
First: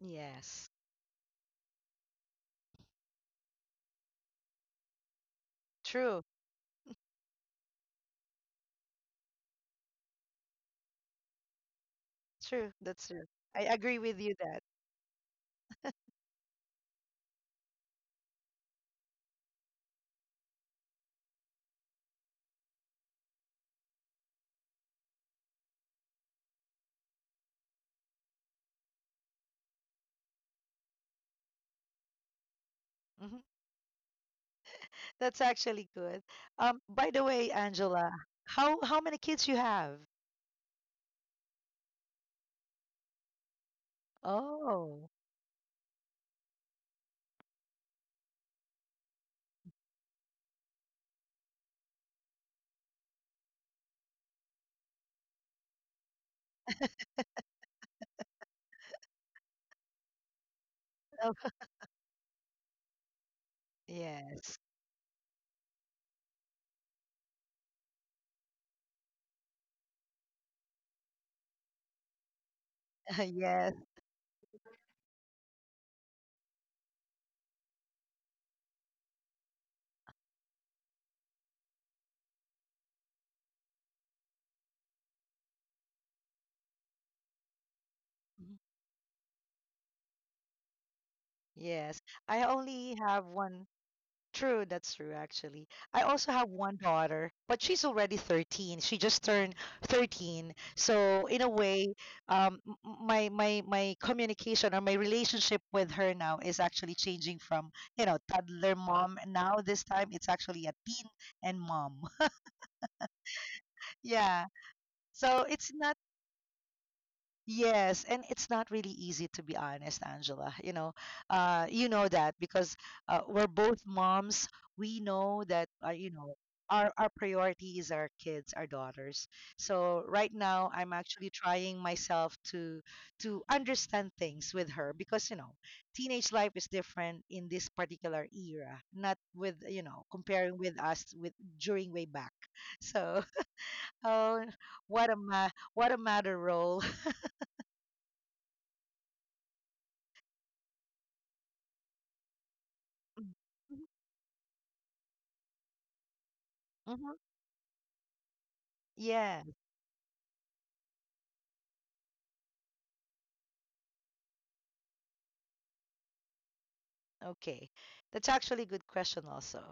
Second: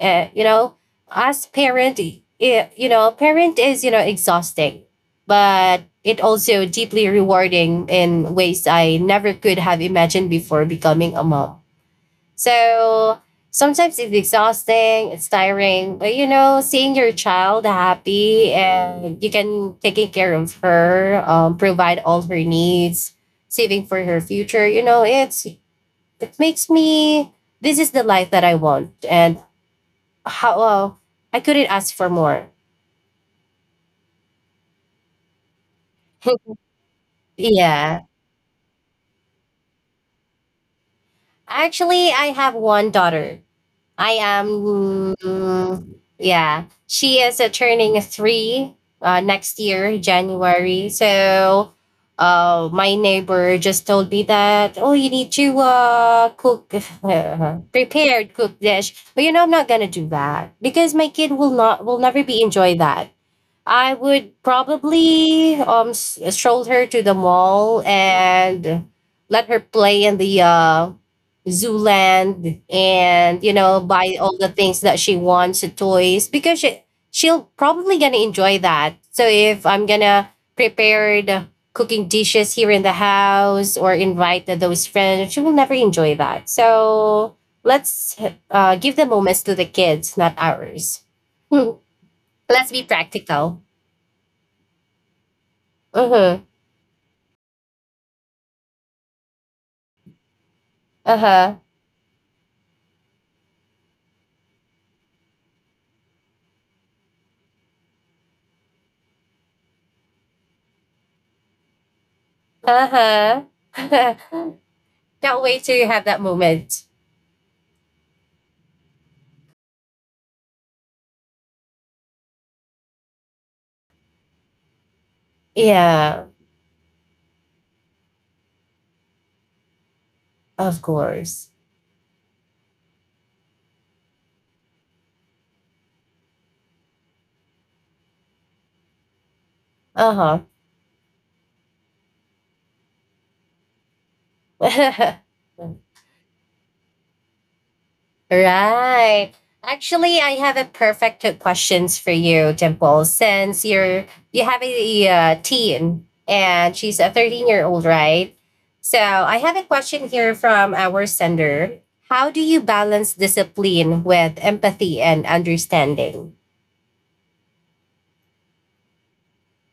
Speaker 1: You
Speaker 2: Yes.
Speaker 1: know, as parent, it, you know, parent is, you know, exhausting, but it
Speaker 2: True.
Speaker 1: also deeply rewarding in ways I never could have imagined before becoming a mom.
Speaker 2: True. That's
Speaker 1: So
Speaker 2: true. I
Speaker 1: sometimes
Speaker 2: agree
Speaker 1: it's
Speaker 2: with you that.
Speaker 1: exhausting, it's tiring, but, you know, seeing your child happy and you can taking care of her, provide all her needs, saving for her future, you know, it makes me, this is the life that I want, and how well, I couldn't ask for more.
Speaker 2: Mhm. That's actually good. By the way, Angela,
Speaker 1: Yeah,
Speaker 2: how many kids you have?
Speaker 1: actually I have one daughter. I am,
Speaker 2: Oh,
Speaker 1: yeah, she is, turning three next year, January. So my neighbor just told me that, oh, you need to, cook prepared cook dish, but, you know, I'm not gonna do that because my kid will not will never be enjoy that. I would
Speaker 2: yes.
Speaker 1: probably stroll her to the mall and let her play in the Zooland, and, you
Speaker 2: Yes.
Speaker 1: know, buy all the things that she wants, the toys, because she'll probably gonna enjoy that. So if I'm gonna prepare the cooking dishes here in the house or invite those friends, she will never enjoy that. So let's,
Speaker 2: Mhm.
Speaker 1: give the moments to the kids, not ours.
Speaker 2: Yes. I
Speaker 1: Let's be
Speaker 2: only have one.
Speaker 1: practical.
Speaker 2: True, that's true actually. I also have
Speaker 1: Uh-huh.
Speaker 2: one daughter, but she's already 13. She just turned 13. So in a
Speaker 1: Uh-huh.
Speaker 2: way, my communication or my relationship with her now is actually changing from, toddler mom, and now this time it's actually a teen and mom.
Speaker 1: Uh-huh.
Speaker 2: Yeah. So
Speaker 1: Can't
Speaker 2: it's
Speaker 1: wait to have that moment.
Speaker 2: Yes, and it's not really easy, to be honest, Angela. You know that because we're both moms. We know that
Speaker 1: Yeah,
Speaker 2: our priority is our kids, our daughters. So right now,
Speaker 1: of
Speaker 2: I'm actually
Speaker 1: course.
Speaker 2: trying myself to understand things with her because, you know, teenage life is different in this particular era, not with, you know,
Speaker 1: Uh-huh.
Speaker 2: comparing with us with during way back. So oh, what a matter role.
Speaker 1: Right. Actually, I have a perfect questions for you, Dimple. Since you have a, teen, and she's a
Speaker 2: Hmm.
Speaker 1: 13-year-old, right? So I
Speaker 2: Yeah.
Speaker 1: have a question here from our sender. How do you balance discipline with empathy and understanding?
Speaker 2: Okay. That's actually a good question also.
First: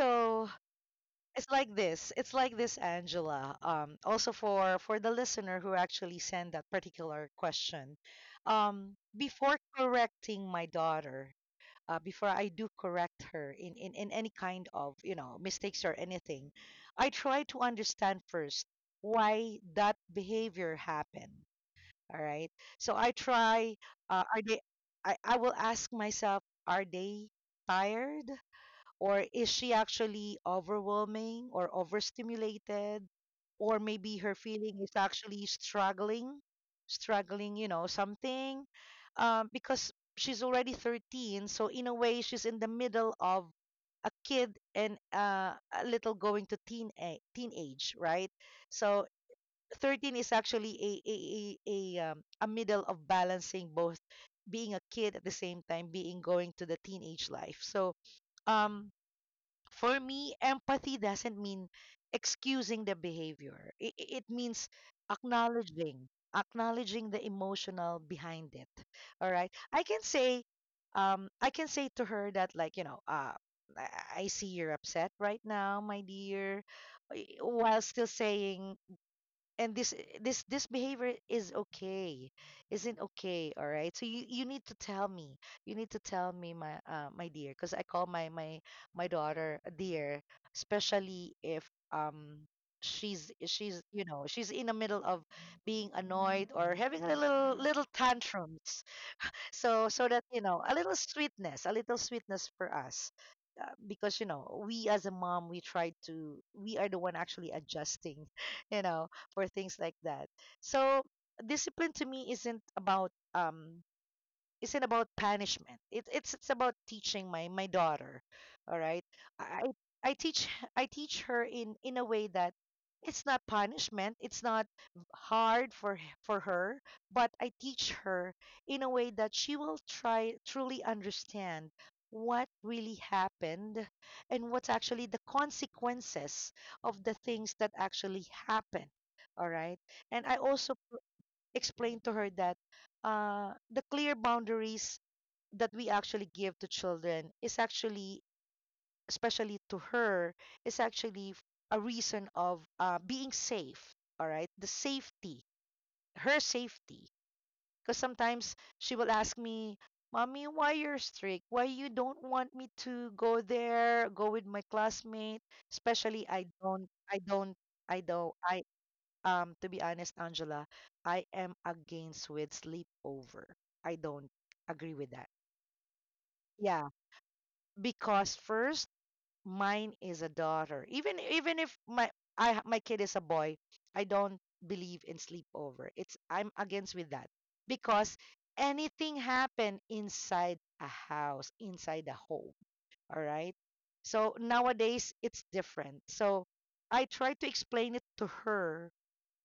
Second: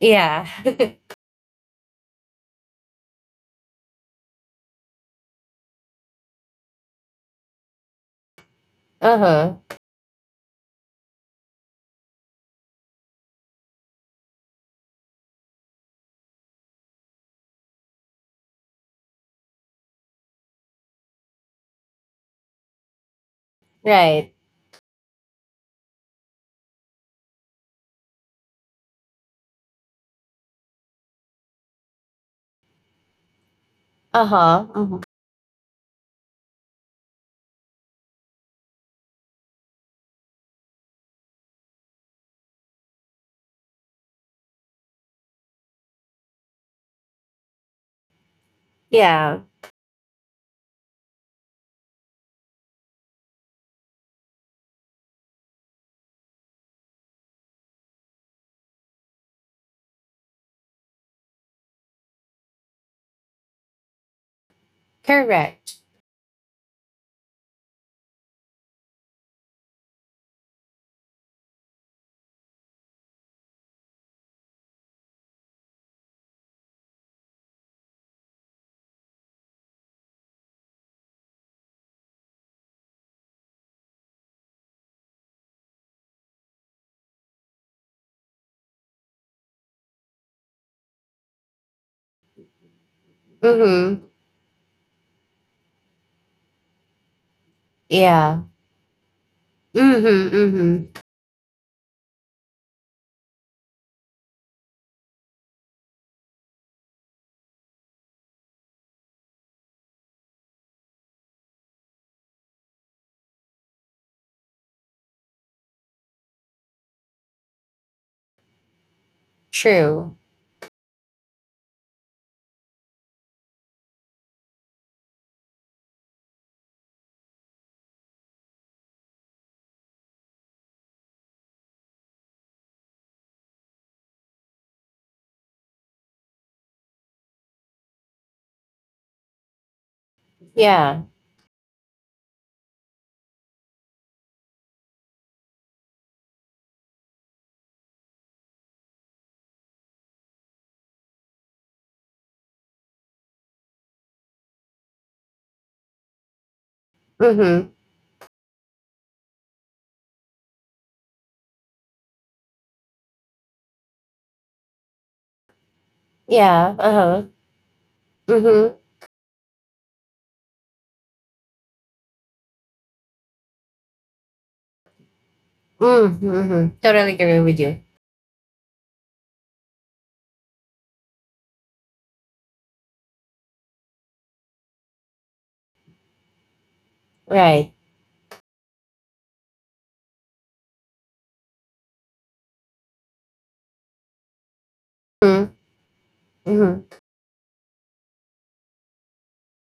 Speaker 1: Yeah.
Speaker 2: It's like this, Angela. Also, for the listener who actually sent that particular question.
Speaker 1: Uh
Speaker 2: Before
Speaker 1: huh.
Speaker 2: correcting my daughter, before I do correct her in, in any kind of, you know, mistakes or anything, I try to understand first why that behavior happened. All right. So I try, uh,
Speaker 1: Right.
Speaker 2: are they, I will ask myself, are they tired? Or is she actually overwhelming or overstimulated? Or maybe
Speaker 1: Uh
Speaker 2: her
Speaker 1: huh.
Speaker 2: feeling is
Speaker 1: Mhm.
Speaker 2: actually struggling, you know, something. Because she's already 13. So in a way, she's in the middle of a kid and a little going to teenage, right? So
Speaker 1: Yeah.
Speaker 2: 13 is actually a middle of balancing both being a kid at the same time being going to the teenage life. So um for me, empathy doesn't mean excusing the behavior. It means
Speaker 1: Correct.
Speaker 2: acknowledging acknowledging the emotional behind it. All right? I can say to her that, like, you know, I see you're upset right now, my dear, while still saying and this eh, this behavior is okay isn't okay. All right, so you need to tell me, you need to tell me, my dear, because I call my daughter a dear, especially if
Speaker 1: Mm
Speaker 2: she's,
Speaker 1: hmm.
Speaker 2: you know, she's in the middle of being annoyed or having a little little
Speaker 1: Yeah.
Speaker 2: tantrums. So,
Speaker 1: Mm
Speaker 2: so that,
Speaker 1: hmm.
Speaker 2: you
Speaker 1: Mm
Speaker 2: know, a little
Speaker 1: hmm.
Speaker 2: sweetness, a little sweetness for us, because, you know, we as a mom, we try to we are the one actually adjusting you know, for things like that. So discipline to me isn't about punishment. It's about teaching my my daughter. All right, I
Speaker 1: True.
Speaker 2: I I teach I teach her in a way that it's not punishment. It's not hard for her, but I teach her in a way that she will try truly understand what really happened and what's actually the consequences of the things that actually happen. All right, and I also
Speaker 1: Yeah.
Speaker 2: explain to her that the clear boundaries that we actually give to children is actually, especially to her, is actually f- a reason of being safe. All right, the safety, her safety.
Speaker 1: Mm hmm.
Speaker 2: Because sometimes she will ask me, "Mommy, why you're strict? Why you don't want me to go there, go with my classmate?" Especially, I
Speaker 1: Yeah. Uh
Speaker 2: don't,
Speaker 1: huh.
Speaker 2: I don't, I
Speaker 1: Mm
Speaker 2: don't,
Speaker 1: hmm.
Speaker 2: I. To be honest, Angela, I am against with sleepover. I don't agree with that.
Speaker 1: Mm hmm. Totally
Speaker 2: Yeah,
Speaker 1: agree with you.
Speaker 2: because first, mine is a daughter. Even if my my kid is a boy, I don't believe in sleepover. It's I'm against with that
Speaker 1: Right.
Speaker 2: because anything happen inside a house, inside a home. All right. So nowadays
Speaker 1: Mm
Speaker 2: it's different. So
Speaker 1: hmm.
Speaker 2: I try to explain it to her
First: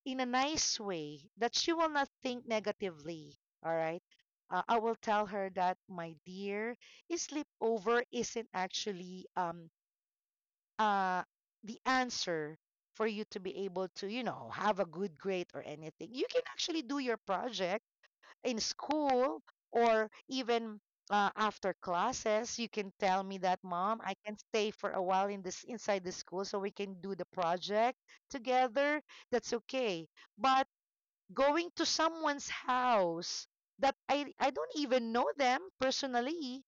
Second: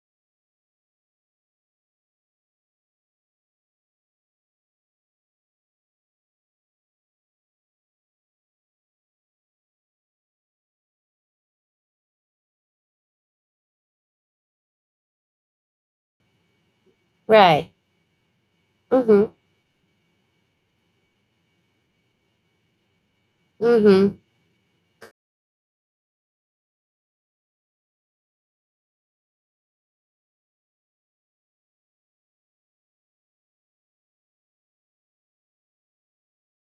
Speaker 2: in a nice way that she will not think negatively. All right. I will tell her that, my dear, is sleepover isn't actually uh the answer for you to be able to, you know, have a good grade, or anything. You can actually do your
Speaker 1: Right.
Speaker 2: project in
Speaker 1: Mm hmm.
Speaker 2: school, or even, after classes, you can tell me that,
Speaker 1: Mm
Speaker 2: mom, I
Speaker 1: hmm.
Speaker 2: can stay for a while in this inside the school so we can do the project together. That's okay. But going to someone's house that I don't even know them personally,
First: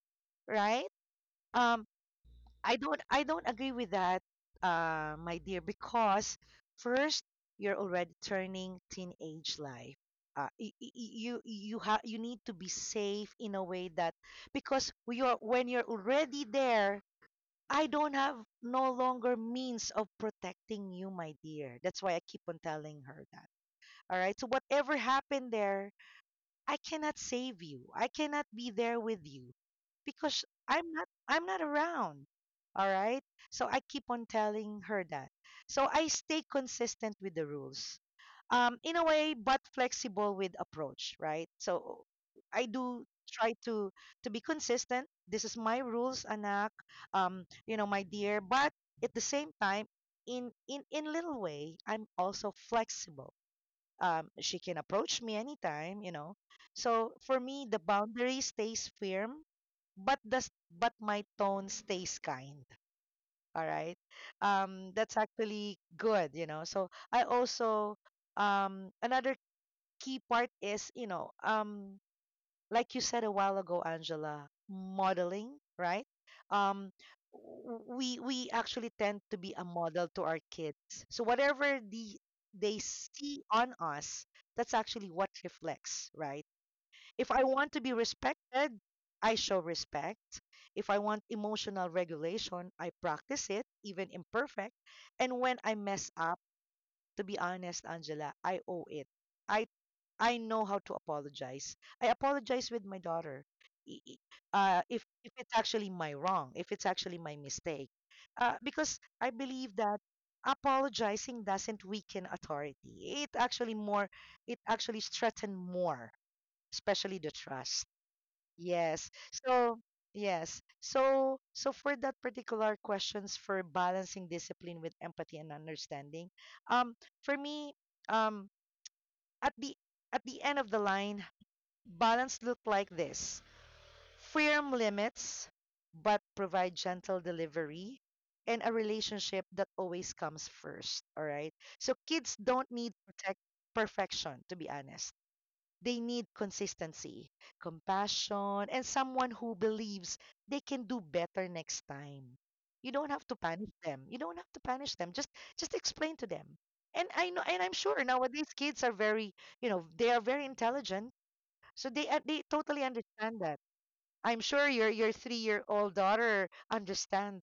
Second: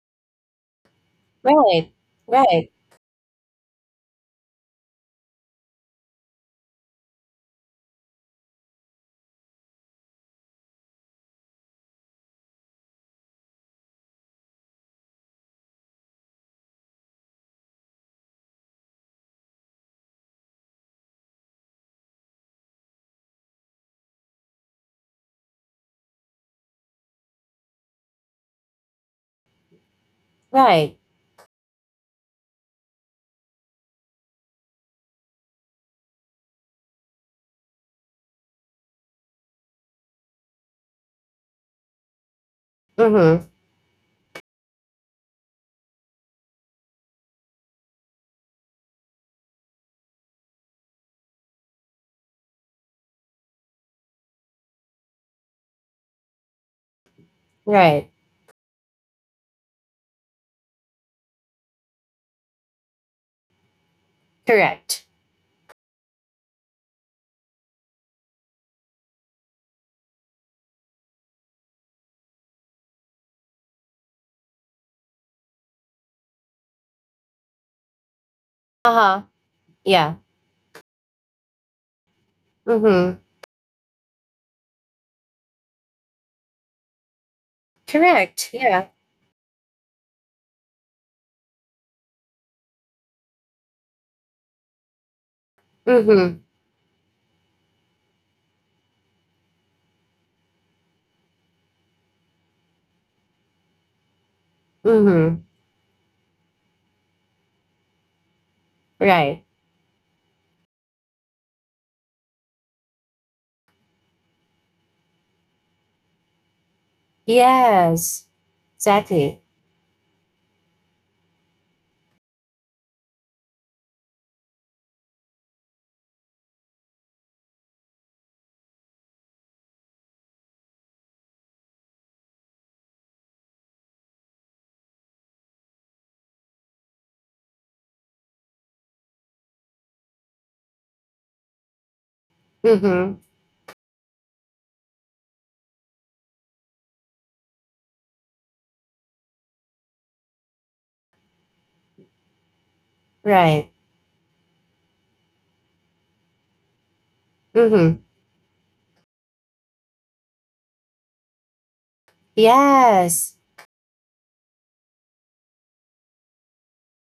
Speaker 2: right? um
Speaker 1: Right. Right.
Speaker 2: I don't agree with that, my dear, because first, you're already turning teenage life. You have, you need to be safe in a way that because we are when you're already there, I don't have no longer means of protecting you, my dear. That's why I keep on telling her that. All right. So whatever happened there, I cannot save you. I cannot be there with you because
Speaker 1: Right.
Speaker 2: I'm not around. All right? So I keep on telling her that. So I stay consistent with the rules. In a way, but flexible with approach, right? So I do
Speaker 1: Mm hmm.
Speaker 2: try to be consistent. This is my rules, anak. You know, my dear, but at the same time, in little way, I'm also flexible. She can approach me anytime, you know. So for me, the
Speaker 1: Right.
Speaker 2: boundary stays firm, but my tone stays kind. All right,
Speaker 1: Correct.
Speaker 2: that's actually good, you know. So I also another key part is, you know, like you said a while ago, Angela, modeling, right? Um, we actually
Speaker 1: Uh
Speaker 2: tend
Speaker 1: huh.
Speaker 2: to be a model
Speaker 1: Yeah.
Speaker 2: to our kids. So whatever they
Speaker 1: Mm hmm.
Speaker 2: see on us, that's actually what reflects, right? If I want to be
Speaker 1: Correct.
Speaker 2: respected,
Speaker 1: Yeah.
Speaker 2: I show respect. If I want emotional regulation, I practice it, even imperfect. And when I
Speaker 1: Mm
Speaker 2: mess up,
Speaker 1: hmm.
Speaker 2: to be honest, Angela, I owe it. I I know how to apologize. I apologize with my daughter. I- i-
Speaker 1: Mm
Speaker 2: if
Speaker 1: hmm.
Speaker 2: it's actually my wrong, if it's actually my mistake, because I
Speaker 1: Right.
Speaker 2: believe that apologizing doesn't weaken authority. It actually strengthens more, especially the trust.
Speaker 1: Yes.
Speaker 2: Yes.
Speaker 1: Exactly.
Speaker 2: So yes. So so for that particular questions for balancing discipline with empathy and understanding, um, for me, um, at the at the end of the line, balance look like this: firm limits, but provide gentle delivery and a relationship that always comes first. All right. So kids don't need
Speaker 1: Mm-hmm.
Speaker 2: protect perfection, to be honest. They need consistency, compassion, and someone who believes they can do better next time. You don't have to punish
Speaker 1: Right.
Speaker 2: them. You don't have to punish them. Just explain to them. And I know, and I'm sure,
Speaker 1: Mm-hmm.
Speaker 2: nowadays kids are very, you know, they are very intelligent, so they, they totally understand that.
Speaker 1: Yes.
Speaker 2: I'm sure your 3 year old daughter understands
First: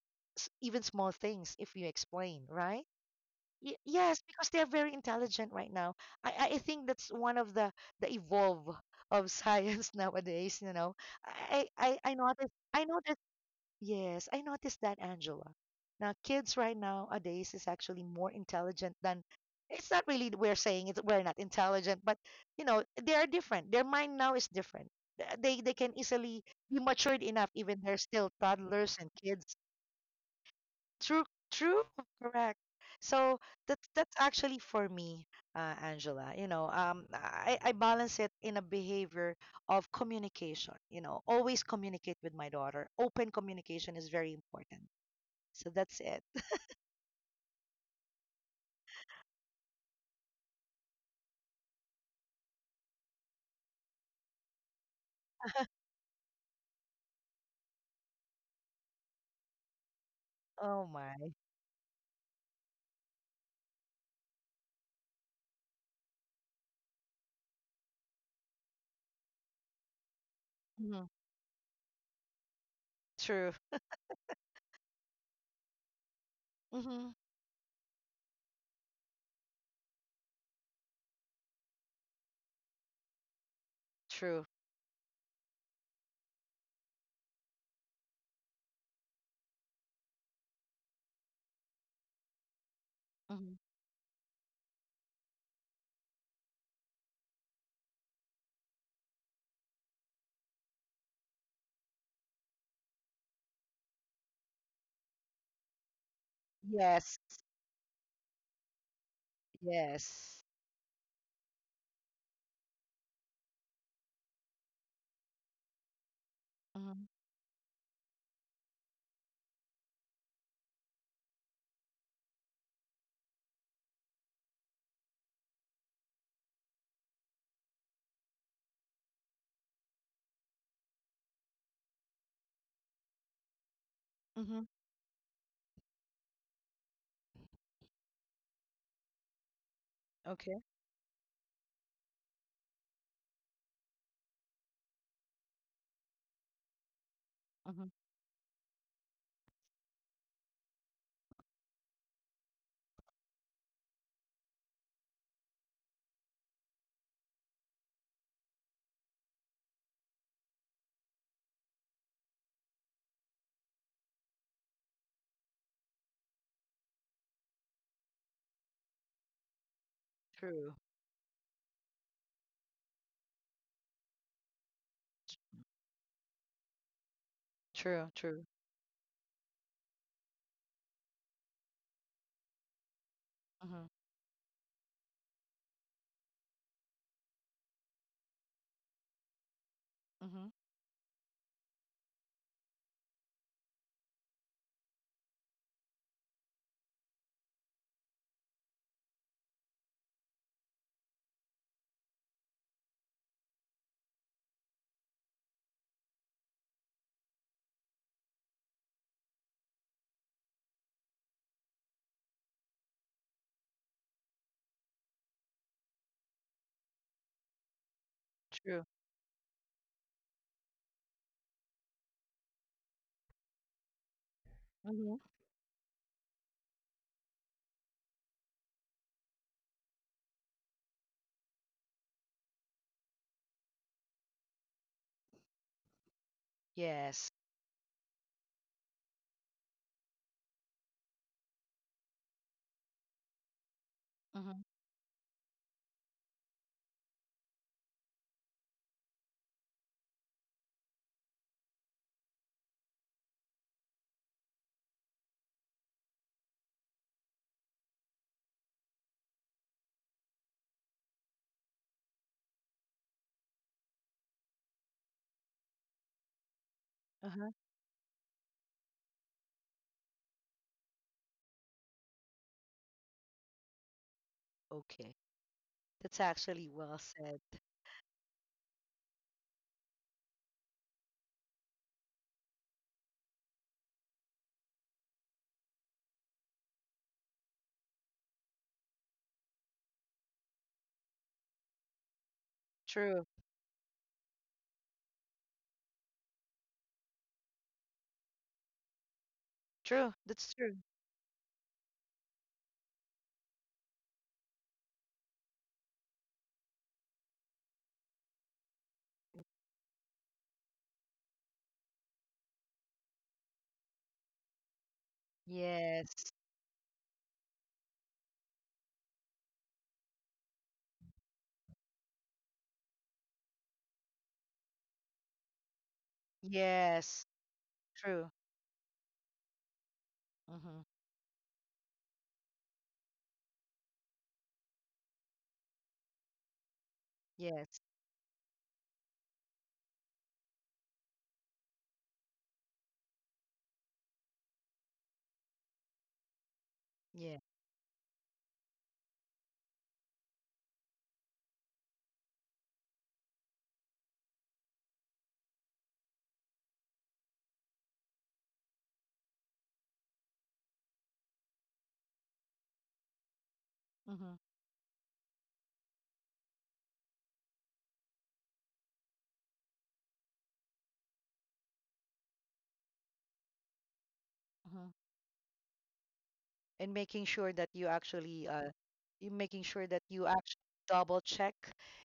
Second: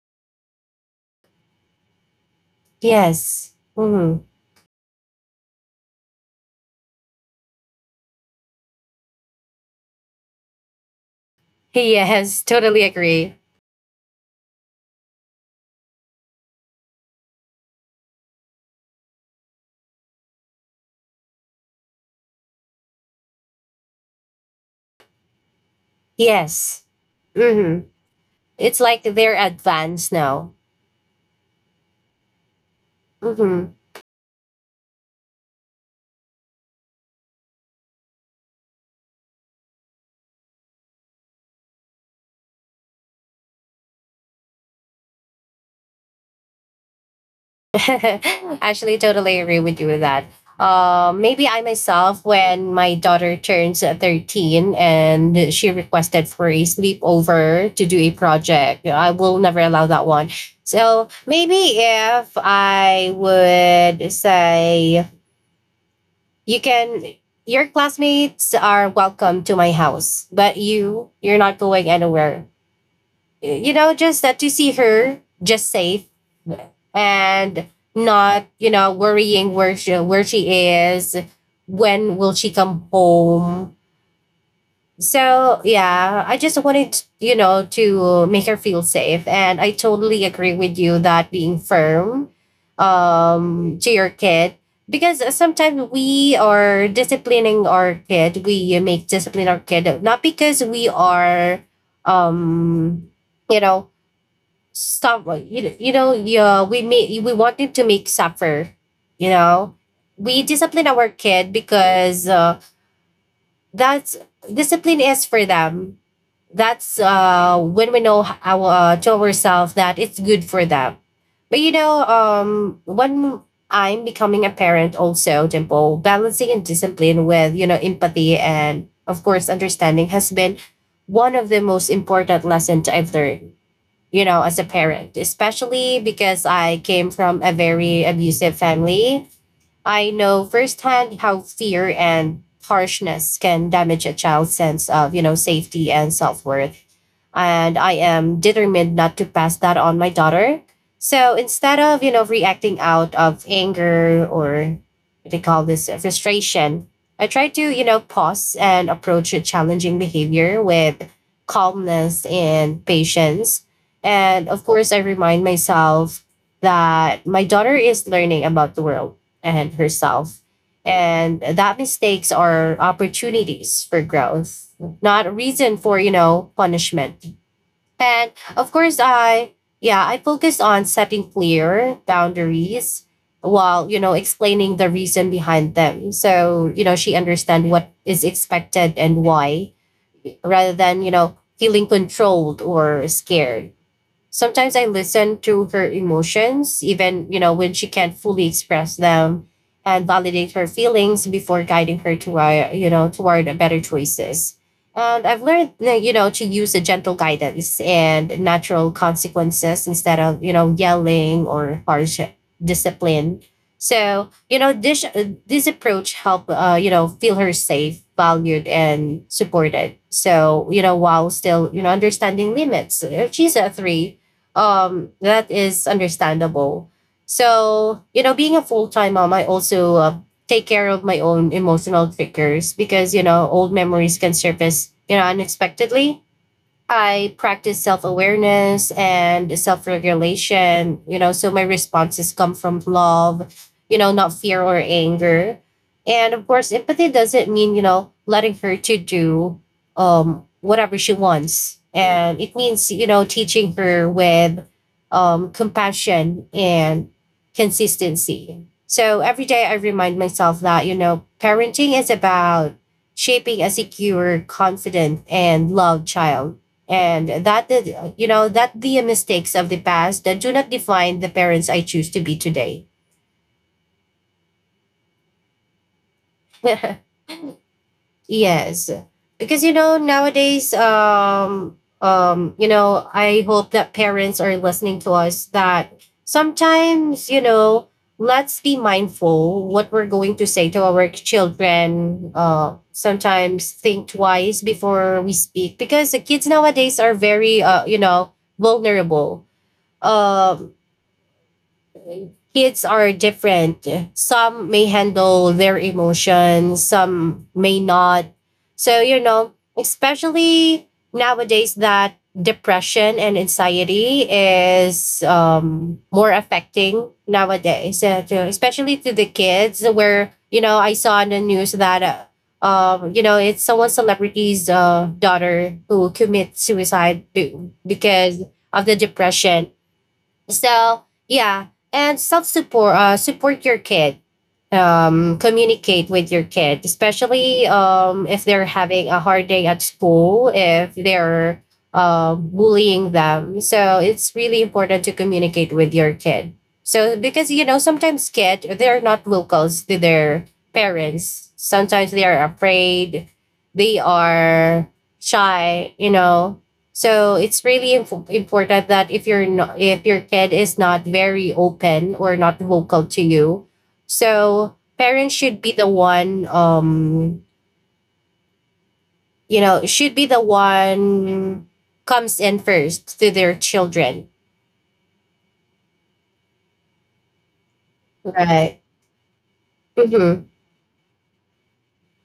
Speaker 2: even small things if you explain, right?
Speaker 1: Yes.
Speaker 2: Yes,
Speaker 1: Mm-hmm.
Speaker 2: because they are very intelligent right now. I think that's one of the evolve of science nowadays. You know,
Speaker 1: Yes. Totally
Speaker 2: I noticed.
Speaker 1: agree.
Speaker 2: Yes, I noticed that, Angela. Now, kids right nowadays is actually more intelligent than, it's not really we're saying it's we're not intelligent, but, you know, they are different. Their mind now is different. They can easily be
Speaker 1: Yes.
Speaker 2: matured enough even
Speaker 1: Mm-hmm.
Speaker 2: they're still
Speaker 1: It's
Speaker 2: toddlers
Speaker 1: like
Speaker 2: and
Speaker 1: they're
Speaker 2: kids.
Speaker 1: advanced now.
Speaker 2: True, true, correct. So
Speaker 1: Mm-hmm.
Speaker 2: that's actually for me, Angela. You know, I balance it in a behavior of communication. You know, always communicate with my daughter. Open communication is very important, so that's it.
Speaker 1: Actually, totally agree with you with that. Maybe I myself, when my daughter turns 13 and she requested for a sleepover to do a project, I will never allow that one.
Speaker 2: Oh
Speaker 1: So
Speaker 2: my.
Speaker 1: maybe if I would say, you can your classmates are welcome to my house, but
Speaker 2: Hmm.
Speaker 1: you're not going anywhere.
Speaker 2: True.
Speaker 1: You know, just that to see her just safe,
Speaker 2: Hmm.
Speaker 1: and not, you know, worrying where where she is, when will she come home.
Speaker 2: True.
Speaker 1: So, yeah, I just wanted, you know, to make her feel safe, and I totally agree with you that being firm,
Speaker 2: Hmm.
Speaker 1: to your kid, because sometimes we are disciplining our kid. We make discipline our kid not because we are, um, you know, stop. You know, yeah,
Speaker 2: Yes.
Speaker 1: we wanted to make suffer. You know,
Speaker 2: Yes.
Speaker 1: we discipline our kid because, that's, discipline is for them, that's,
Speaker 2: Hmm.
Speaker 1: when we know our, to ourselves, that it's good for them. But, you know, when I'm becoming a parent also, Dimple, balancing and discipline with, you know, empathy and of course understanding has been one of the most important lessons I've learned, you know,
Speaker 2: Hmm.
Speaker 1: as a parent, especially because I came from a very abusive family. I
Speaker 2: Okay.
Speaker 1: know firsthand how fear and harshness can damage a child's sense of, you know, safety and self-worth.
Speaker 2: Hmm.
Speaker 1: And I am determined not to pass that on my daughter. So instead of, you know, reacting out of anger or what they call this, frustration, I try to, you know, pause and approach a challenging behavior with calmness and patience. And of course, I remind myself that my daughter is learning about the world and herself.
Speaker 2: True.
Speaker 1: And that mistakes are opportunities for growth, not a reason for, you know, punishment.
Speaker 2: True.
Speaker 1: And
Speaker 2: True.
Speaker 1: of course, I, yeah, I focus on setting clear boundaries
Speaker 2: Hmm.
Speaker 1: while, you know, explaining the reason behind them. So, you know, she understand what is expected and why,
Speaker 2: Hmm.
Speaker 1: rather than, you know, feeling controlled or scared. Sometimes I listen to her emotions, even, you know, when she can't fully express them, and validate her feelings before guiding her to, you know, toward better choices. And I've learned, like, you know, to use a gentle guidance and natural consequences instead of, you know, yelling or harsh discipline. So, you know, this approach helped, you know, feel her safe, valued,
Speaker 2: True.
Speaker 1: and supported. So, you know, while still, you know, understanding limits. If she's a three,
Speaker 2: Hmm.
Speaker 1: that is understandable. So, you know, being a full time mom, I also, take care of my own emotional triggers because, you know, old memories can surface, you know, unexpectedly.
Speaker 2: Yes.
Speaker 1: I practice self awareness and self regulation, you know, so my responses come from love, you know, not
Speaker 2: Hmm.
Speaker 1: fear or anger. And of course, empathy doesn't mean, you know, letting her to do, whatever she wants. And it means, teaching her with compassion and consistency. So every day I remind myself that, parenting is about shaping a secure, confident, and loved child, and
Speaker 2: Uh-huh.
Speaker 1: that the mistakes of the past that do not define the parents I choose to be today.
Speaker 2: Okay. That's actually well said.
Speaker 1: Yes, because you know nowadays, I hope that parents are listening to us. That sometimes, let's be mindful what we're going to say to our children.
Speaker 2: True.
Speaker 1: Sometimes think twice before we speak because the kids nowadays are very, vulnerable.
Speaker 2: True. That's true.
Speaker 1: Um Kids are different. Some may handle their emotions, some may not. So, especially nowadays that depression and anxiety is
Speaker 2: Yes.
Speaker 1: more affecting nowadays, especially to the kids, where, I saw in the news that. It's someone celebrity's daughter who commits
Speaker 2: Yes.
Speaker 1: suicide
Speaker 2: True.
Speaker 1: because of the depression.
Speaker 2: Hmm.
Speaker 1: So yeah, and self support. Support your kid. Communicate with your kid, especially
Speaker 2: Yes.
Speaker 1: if they're having a hard day at school. If they're bullying them, so it's really important to communicate with your kid. So
Speaker 2: Yeah.
Speaker 1: because you know sometimes kids they're not locals to their parents. Sometimes they are afraid. They are shy. You know, so it's really important that if you're not, if your kid is not very open or not vocal to you,
Speaker 2: Hmm.
Speaker 1: so parents should be the one, should be the one comes in first to their children,
Speaker 2: Hmm. And making sure that you actually
Speaker 1: right?
Speaker 2: you making sure that you
Speaker 1: Mm-hmm.
Speaker 2: actually double check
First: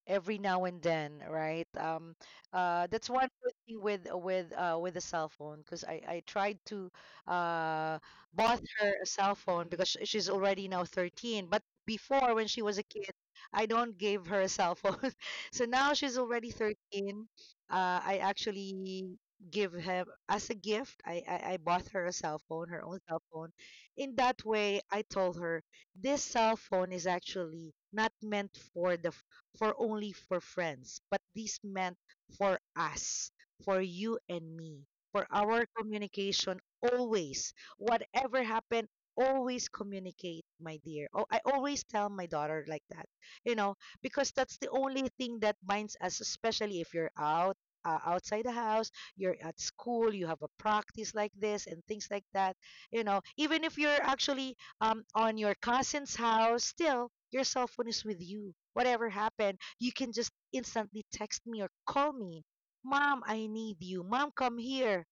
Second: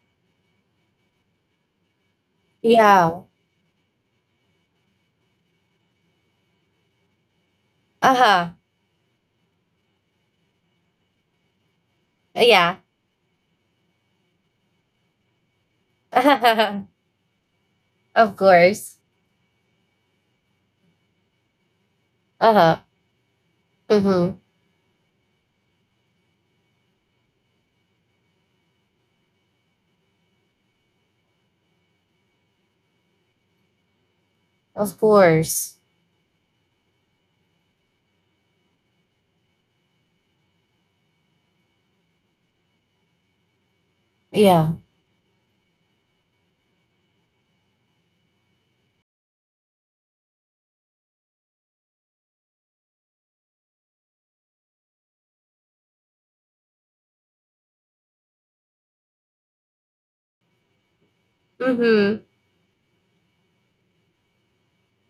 Speaker 2: every now and then, right? That's
Speaker 1: Yeah.
Speaker 2: one good thing with a cell phone, because I tried to, uh
Speaker 1: Uh huh.
Speaker 2: bought her a cell phone because she's already now 13. But before, when she was a
Speaker 1: Yeah.
Speaker 2: kid, I don't give her a cell phone. So now she's already 13, I
Speaker 1: Of
Speaker 2: actually
Speaker 1: course.
Speaker 2: give her as a gift. I bought her a cell
Speaker 1: Uh
Speaker 2: phone, her
Speaker 1: huh.
Speaker 2: own cell phone. In
Speaker 1: Mm-hmm.
Speaker 2: that way, I told her, this cell phone is actually not meant for only for friends, but this meant for us, for you and me,
Speaker 1: Of
Speaker 2: for our
Speaker 1: course.
Speaker 2: communication always. Whatever happened, always communicate, my dear. Oh, I always tell my daughter like that. You know, because that's the
Speaker 1: Yeah.
Speaker 2: only thing that binds us, especially if you're out, outside the house, you're at school, you have a practice like this and things like that. You know, even if you're actually, on your cousin's house, still your cell phone is with you. Whatever happened, you can just instantly text me or call
Speaker 1: Mm-hmm.
Speaker 2: me. Mom, I need you. Mom, come here.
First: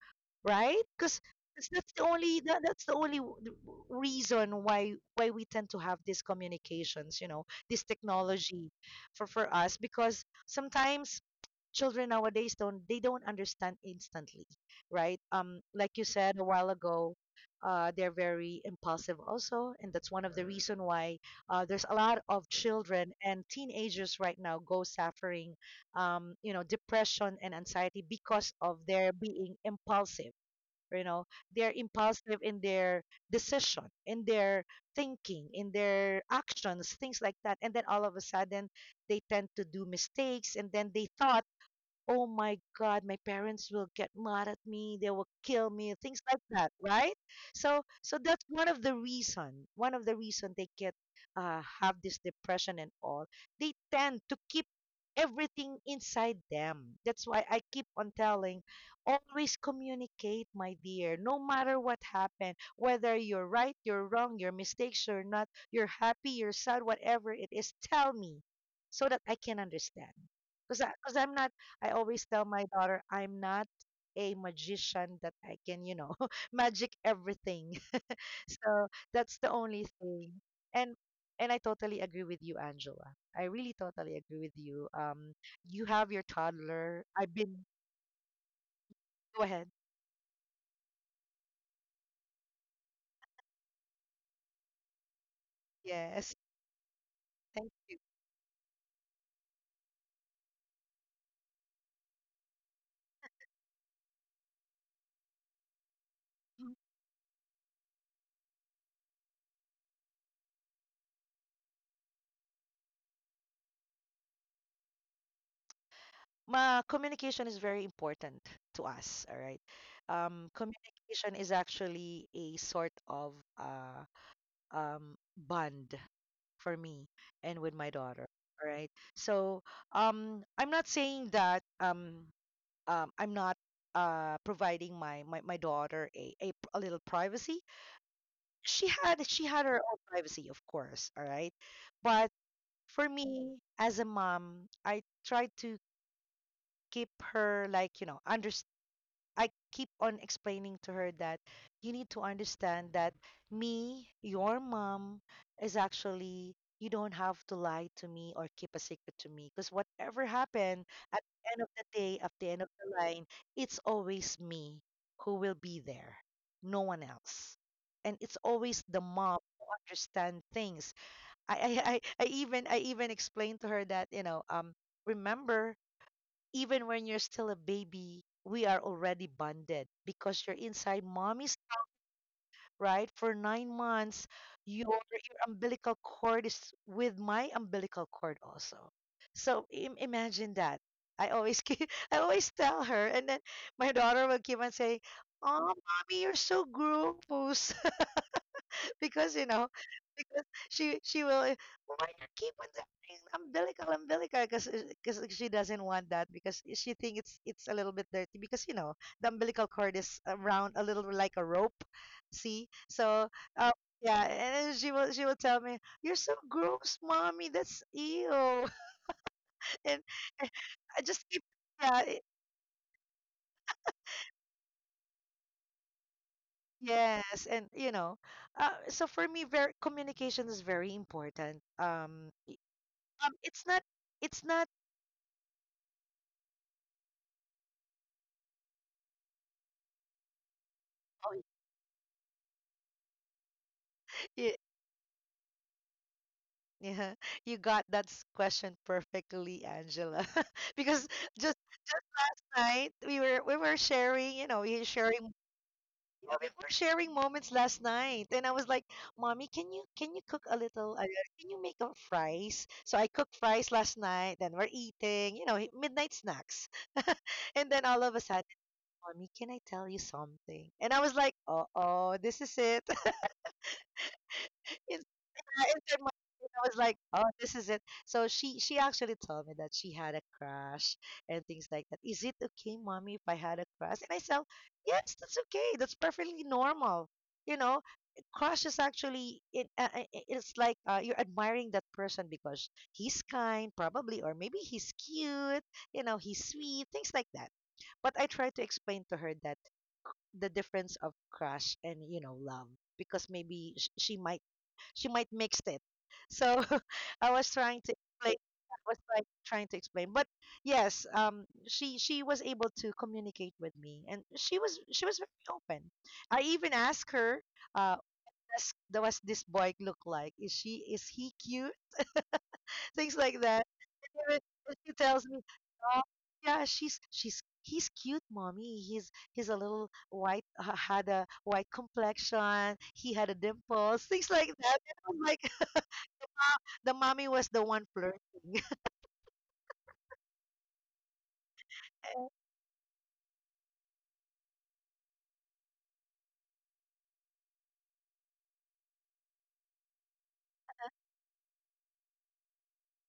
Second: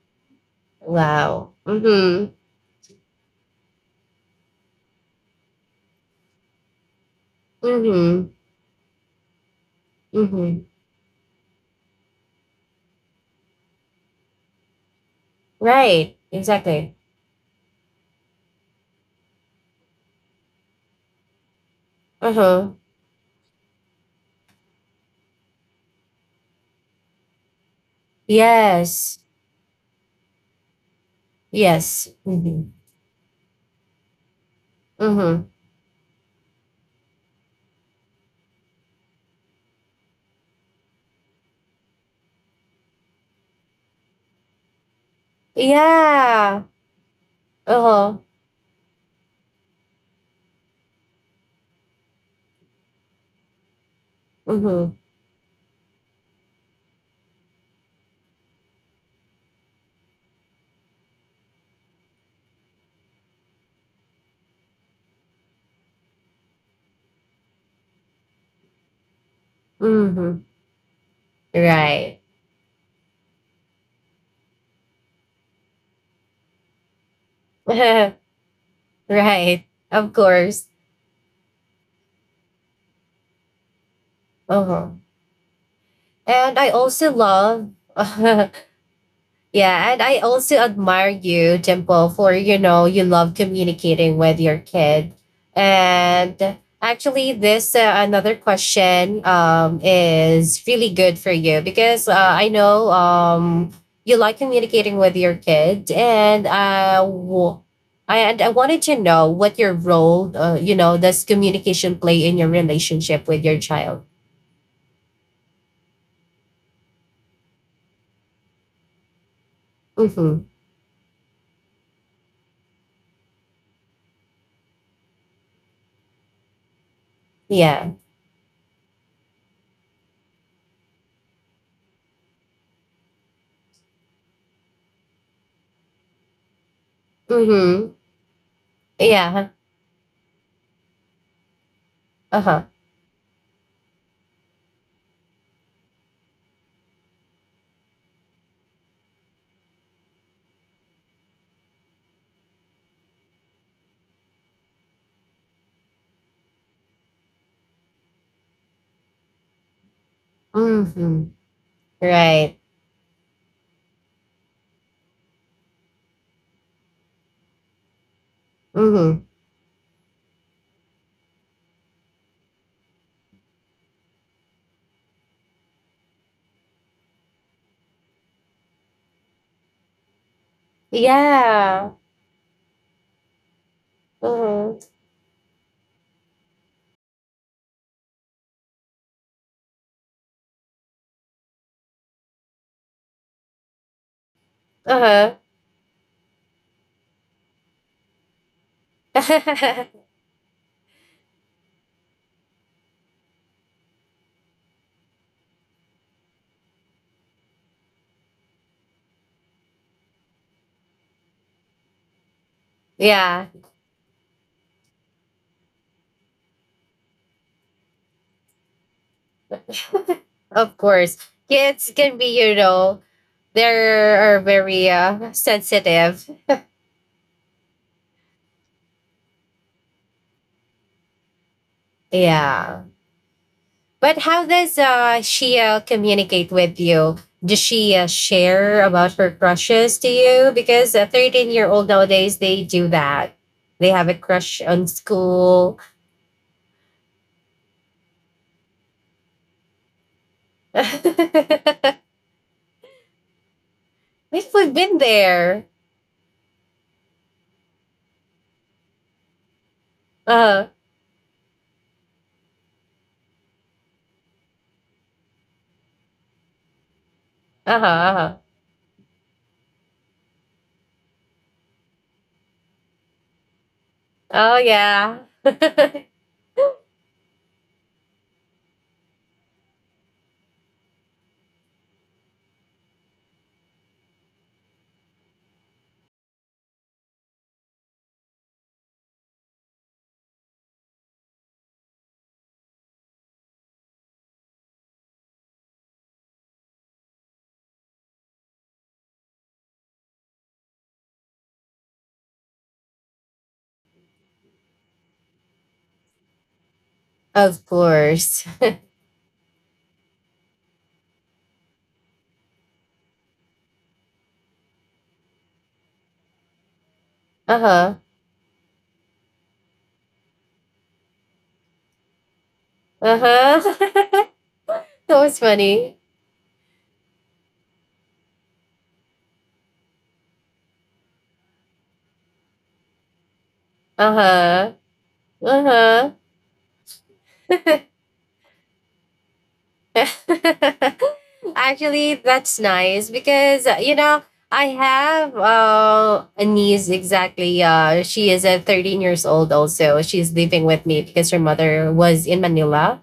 Speaker 2: Right? Because
Speaker 1: Wow.
Speaker 2: that's the
Speaker 1: Mm-hmm.
Speaker 2: only that's the only reason why we tend to have these communications, you know, this
Speaker 1: Mm-hmm.
Speaker 2: technology for us, because
Speaker 1: Mm-hmm.
Speaker 2: sometimes children nowadays don't, they don't understand instantly, right? Like you
Speaker 1: Right.
Speaker 2: said a while
Speaker 1: Exactly.
Speaker 2: ago, they're very impulsive also, and that's one of the, right, reason why there's a lot
Speaker 1: Uh
Speaker 2: of
Speaker 1: huh.
Speaker 2: children and teenagers right now go suffering, depression and anxiety because of their
Speaker 1: Yes.
Speaker 2: being impulsive. You know, they're
Speaker 1: Yes.
Speaker 2: impulsive in
Speaker 1: Mm-hmm.
Speaker 2: their decision, in their
Speaker 1: Mm-hmm.
Speaker 2: thinking, in their actions, things like that. And then all of a sudden, they tend to do mistakes, and then they thought, "Oh my god, my parents will get mad at me, they will kill me," things like
Speaker 1: Yeah.
Speaker 2: that, right? so
Speaker 1: Uh
Speaker 2: so
Speaker 1: huh.
Speaker 2: that's one of the reason, they get have this depression and all. They tend to keep
Speaker 1: Mm-hmm.
Speaker 2: everything inside them. That's why I keep on telling, always communicate, my dear, no matter what happened, whether you're right, you're wrong, your mistakes or not, you're happy, you're sad, whatever it is, tell me, so that I can understand.
Speaker 1: Mm-hmm.
Speaker 2: Because i'm not I always tell
Speaker 1: Right.
Speaker 2: my daughter, I'm not a magician that I can, magic everything. So that's the only
Speaker 1: Right.
Speaker 2: thing.
Speaker 1: Of
Speaker 2: And
Speaker 1: course.
Speaker 2: and I totally agree with you, Angela. I really totally agree with you.
Speaker 1: Uh huh.
Speaker 2: You have your
Speaker 1: And I
Speaker 2: toddler. I've
Speaker 1: also
Speaker 2: been.
Speaker 1: love.
Speaker 2: Go ahead.
Speaker 1: Yeah, and I also admire you, Dimple, for you know you love communicating with your kid.
Speaker 2: Yes.
Speaker 1: And actually,
Speaker 2: Thank you.
Speaker 1: this another question is really good for you because I know you like communicating with your kid, and
Speaker 2: Mm.
Speaker 1: I wanted to know what your role, does communication play in your relationship with your child?
Speaker 2: Ma, communication is very important to us. All right.
Speaker 1: Mm-hmm.
Speaker 2: Communication is actually a sort of bond for me and with my
Speaker 1: Yeah.
Speaker 2: daughter. All right. So I'm not saying that I'm not providing my my daughter a little privacy.
Speaker 1: Mm-hmm.
Speaker 2: she had she
Speaker 1: Yeah.
Speaker 2: had her own privacy, of course, all right? But
Speaker 1: Uh huh.
Speaker 2: for me as a mom, I try to keep her like, under. I keep on explaining to her that you need to understand that me, your mom, is actually, you don't have to lie to me or keep a secret to me, because whatever happened at
Speaker 1: Mm-hmm.
Speaker 2: the end of the day, at the end
Speaker 1: Right.
Speaker 2: of the line, it's always me who will be there, no one else. And it's always the
Speaker 1: Mhm.
Speaker 2: mom who understand things. I, I even explained to her that, remember, even when you're still a baby, we are already bonded because you're inside mommy's,
Speaker 1: Yeah.
Speaker 2: right? For 9 months, your,
Speaker 1: Mhm.
Speaker 2: your umbilical cord is with my umbilical cord also. So imagine that. I always keep, I always tell her, and then my daughter will keep on saying,
Speaker 1: Uh
Speaker 2: "Oh, mommy, you're so groovy." Because,
Speaker 1: huh.
Speaker 2: because she will, "Why you keep on that thing, umbilical umbilical?" Because she doesn't want that, because she think it's a little bit dirty, because the umbilical cord is around a little like a rope, see? So,
Speaker 1: Yeah.
Speaker 2: um, yeah, and then she will tell me, "You're so gross, mommy, that's ew." and and
Speaker 1: Of
Speaker 2: I just
Speaker 1: course,
Speaker 2: keep, yeah,
Speaker 1: kids can be. You know, they are very sensitive.
Speaker 2: yes, and, so for me, very, communication is very important,
Speaker 1: Yeah.
Speaker 2: um it's not
Speaker 1: But
Speaker 2: it's
Speaker 1: how
Speaker 2: not.
Speaker 1: does she communicate with you? Does she share about her crushes to you? Because a
Speaker 2: Oh,
Speaker 1: 13-year-old nowadays they do that. They have a
Speaker 2: you,
Speaker 1: crush on school.
Speaker 2: yeah, you got that question perfectly, Angela. Because just tonight we were sharing, you know,
Speaker 1: We've
Speaker 2: we were
Speaker 1: we've been
Speaker 2: sharing
Speaker 1: there.
Speaker 2: yeah, we were sharing moments last night, and I was like, "Mommy, can you cook a
Speaker 1: Uh
Speaker 2: little?
Speaker 1: huh.
Speaker 2: Can you make up fries?" So I cooked fries last night. Then we're eating, you know, midnight snacks, and then
Speaker 1: Uh
Speaker 2: all
Speaker 1: huh.
Speaker 2: of a
Speaker 1: Uh
Speaker 2: sudden,
Speaker 1: huh.
Speaker 2: "Mommy, can I tell you something?" And I was like, "Uh oh, this is it."
Speaker 1: Oh
Speaker 2: I
Speaker 1: yeah.
Speaker 2: entered my, I was like, "Oh, this is it." So she actually told me that she had a crush and things like that. "Is it okay, mommy, if I had a crush?" And I said, "Yes, that's okay. That's perfectly normal." You know, crush is actually it. It's like, you're admiring that person because he's kind, probably, or maybe he's cute. You know, he's sweet, things like that. But I tried to explain to her that the difference of crush and, you know, love, because maybe she might mix it. So I was
Speaker 1: Of
Speaker 2: trying to explain.
Speaker 1: course.
Speaker 2: I was like trying to explain, but yes, she was able to communicate with me, and she was very open. I even asked her, uh,
Speaker 1: Uh-huh.
Speaker 2: does this boy look like? Is he cute? Things like that.
Speaker 1: Uh-huh.
Speaker 2: Even if she tells
Speaker 1: That
Speaker 2: me,
Speaker 1: was
Speaker 2: oh,
Speaker 1: funny.
Speaker 2: yeah, she's he's cute, mommy. He's a little white, had a white complexion. He had a dimples, things like that.
Speaker 1: Uh-huh.
Speaker 2: And I am like,
Speaker 1: Uh-huh.
Speaker 2: the mommy was the one flirting.
Speaker 1: Actually, that's nice because you know, I have a niece exactly. She is 13 years old. Also, she's living with me because her mother was in Manila.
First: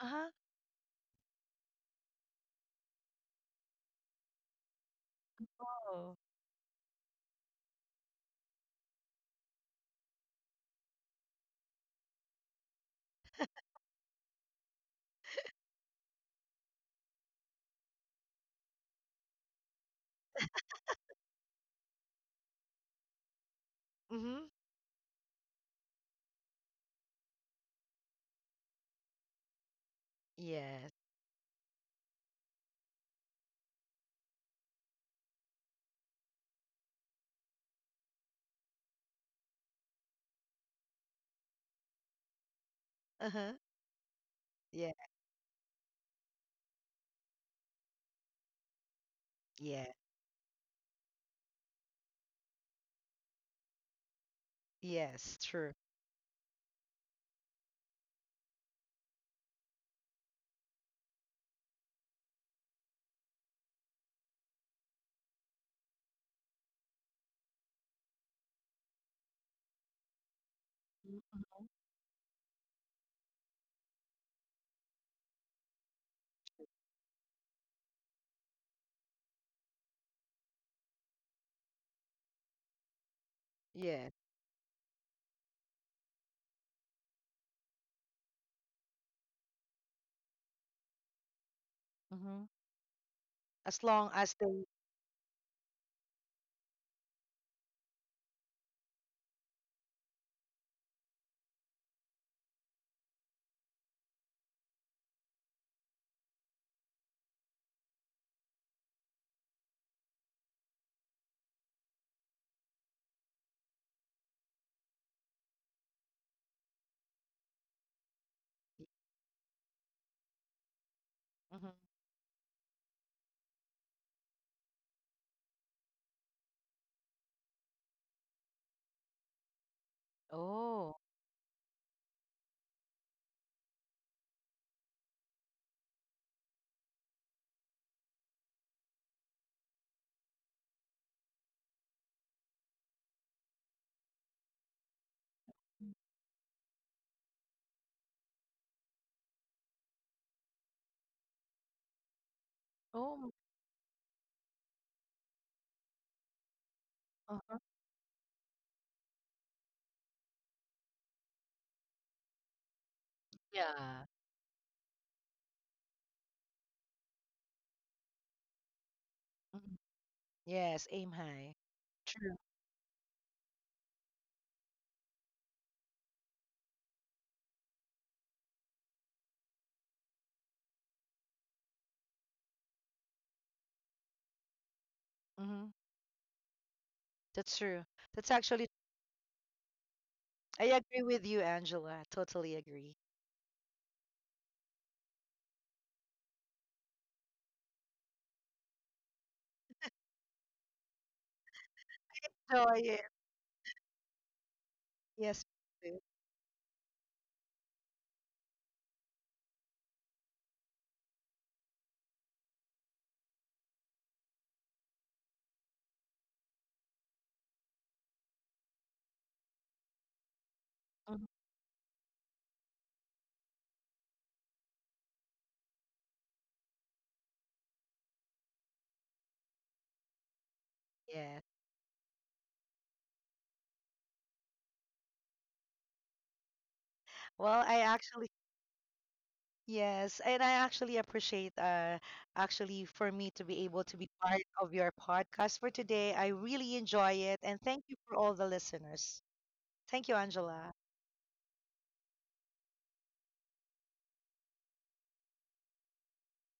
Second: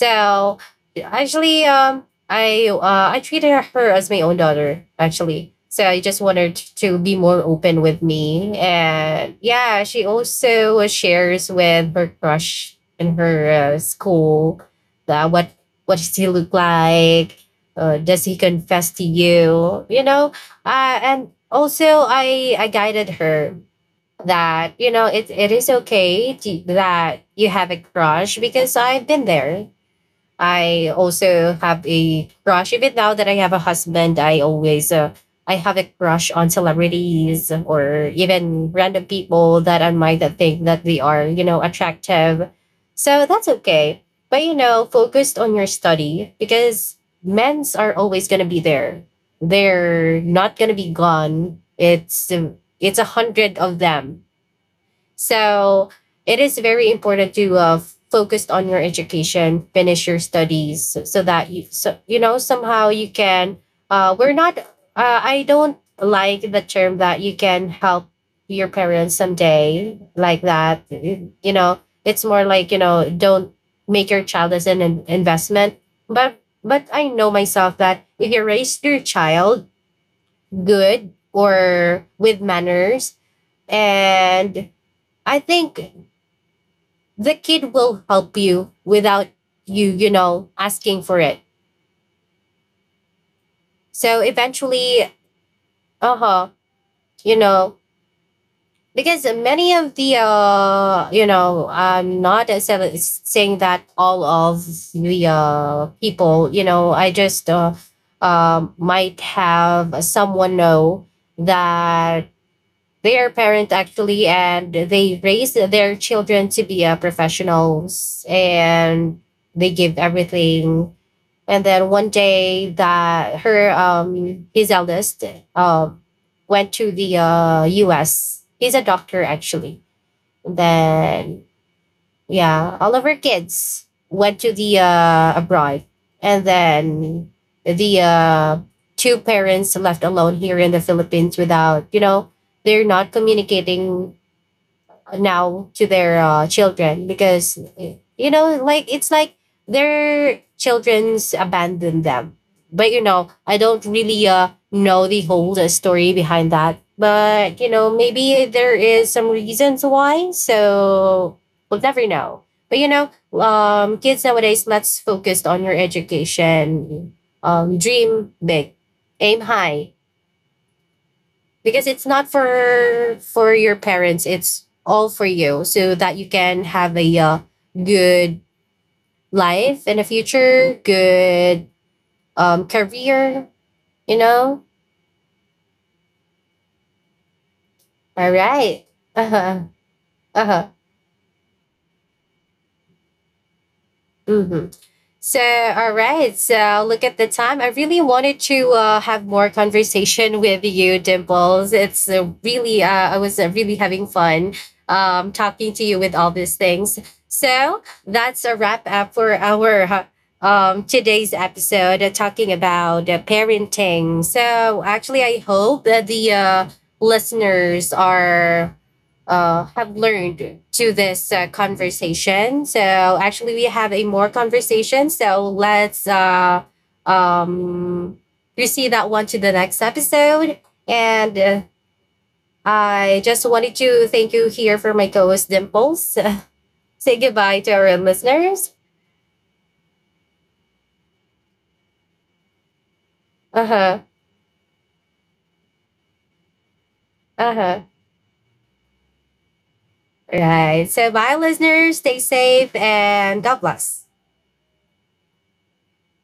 Speaker 2: Uh-huh.
Speaker 1: actually, I treated her as my own daughter. Actually, so I
Speaker 2: Oh.
Speaker 1: just wanted to be more open with me, and yeah, she also shares with her crush in her school. uh, what what does he look like? Does he confess to you? You know, and also I guided her
Speaker 2: Mm-hmm.
Speaker 1: that you know it is okay to, that you have a crush because I've been there.
Speaker 2: Yes.
Speaker 1: I also have a crush. Even now that I have a husband, I always I have a crush on celebrities or even random people that I might think that they are you know attractive. So that's
Speaker 2: Uh-huh.
Speaker 1: okay. But you know,
Speaker 2: Yeah.
Speaker 1: focused on your study because men's are always gonna be there.
Speaker 2: Yeah.
Speaker 1: They're not gonna be gone. It's a hundred of them,
Speaker 2: Yes. True.
Speaker 1: so it is very important to focus on your education, finish your studies, so, so that you so you know somehow you can. We're not. I don't like the term that you can help your parents someday like that.
Speaker 2: Mm,
Speaker 1: You
Speaker 2: mhm.
Speaker 1: know, it's more like you know don't make your child as an investment. But I know myself that if you raise your child good or with manners,
Speaker 2: Yeah.
Speaker 1: and I think the kid will help you without you, you know, asking for it.
Speaker 2: Mm-hmm. As long
Speaker 1: So
Speaker 2: as they.
Speaker 1: eventually, uh huh, you know, because many of the, you know, I'm not saying that all of the people, you know, I just might have someone know that their parent actually, and they raise their children to be professionals and they give everything. And then
Speaker 2: Mm-hmm.
Speaker 1: one day that her his eldest um went to the US. He's a doctor actually. And
Speaker 2: Oh.
Speaker 1: then yeah, all of her kids went to the abroad. And then the two parents left alone here in the Philippines without, you know, they're not communicating now to
Speaker 2: Mm.
Speaker 1: their children because you know like it's like their children's abandoned them, but you
Speaker 2: Oh.
Speaker 1: know I don't really know the whole story behind that,
Speaker 2: Uh-huh.
Speaker 1: but you know maybe there is some reasons why, so we'll never know. But you know,
Speaker 2: Yeah.
Speaker 1: kids nowadays, let's focus on your education, dream big, aim
Speaker 2: Mhm.
Speaker 1: high,
Speaker 2: Yes. Aim high.
Speaker 1: because it's not
Speaker 2: True.
Speaker 1: for for your parents, it's all for you, so that you can have a good life in the future, good career, you know.
Speaker 2: Mm-hmm. That's true. That's
Speaker 1: All
Speaker 2: actually.
Speaker 1: right. Uh-huh.
Speaker 2: I
Speaker 1: Uh-huh.
Speaker 2: agree with you, Angela. I totally agree.
Speaker 1: Mm-hmm. So, all right. So, look at the time. I really wanted to have more conversation with you, Dimples. It's
Speaker 2: So
Speaker 1: really,
Speaker 2: I,
Speaker 1: I was really having fun
Speaker 2: yes.
Speaker 1: talking
Speaker 2: Me
Speaker 1: to
Speaker 2: too.
Speaker 1: you with all these things. So, that's a wrap up for our today's episode talking about parenting. So, actually, I hope that the listeners are have learned to
Speaker 2: Mhm.
Speaker 1: this conversation. So actually, we have a more conversation. So let's um, proceed that one to the next episode.
Speaker 2: Yeah.
Speaker 1: And I just wanted to thank you here for my co-host Dimples.
Speaker 2: Well,
Speaker 1: Say
Speaker 2: I
Speaker 1: goodbye to
Speaker 2: actually.
Speaker 1: our listeners.
Speaker 2: Yes, and I actually appreciate, uh, actually, for me to be able
Speaker 1: Uh
Speaker 2: to be
Speaker 1: huh.
Speaker 2: part of your podcast for today. I really enjoy it, and
Speaker 1: Uh
Speaker 2: thank you
Speaker 1: huh.
Speaker 2: for all the listeners. Thank you, Angela.
Speaker 1: Right. So bye, listeners. Stay safe and God bless.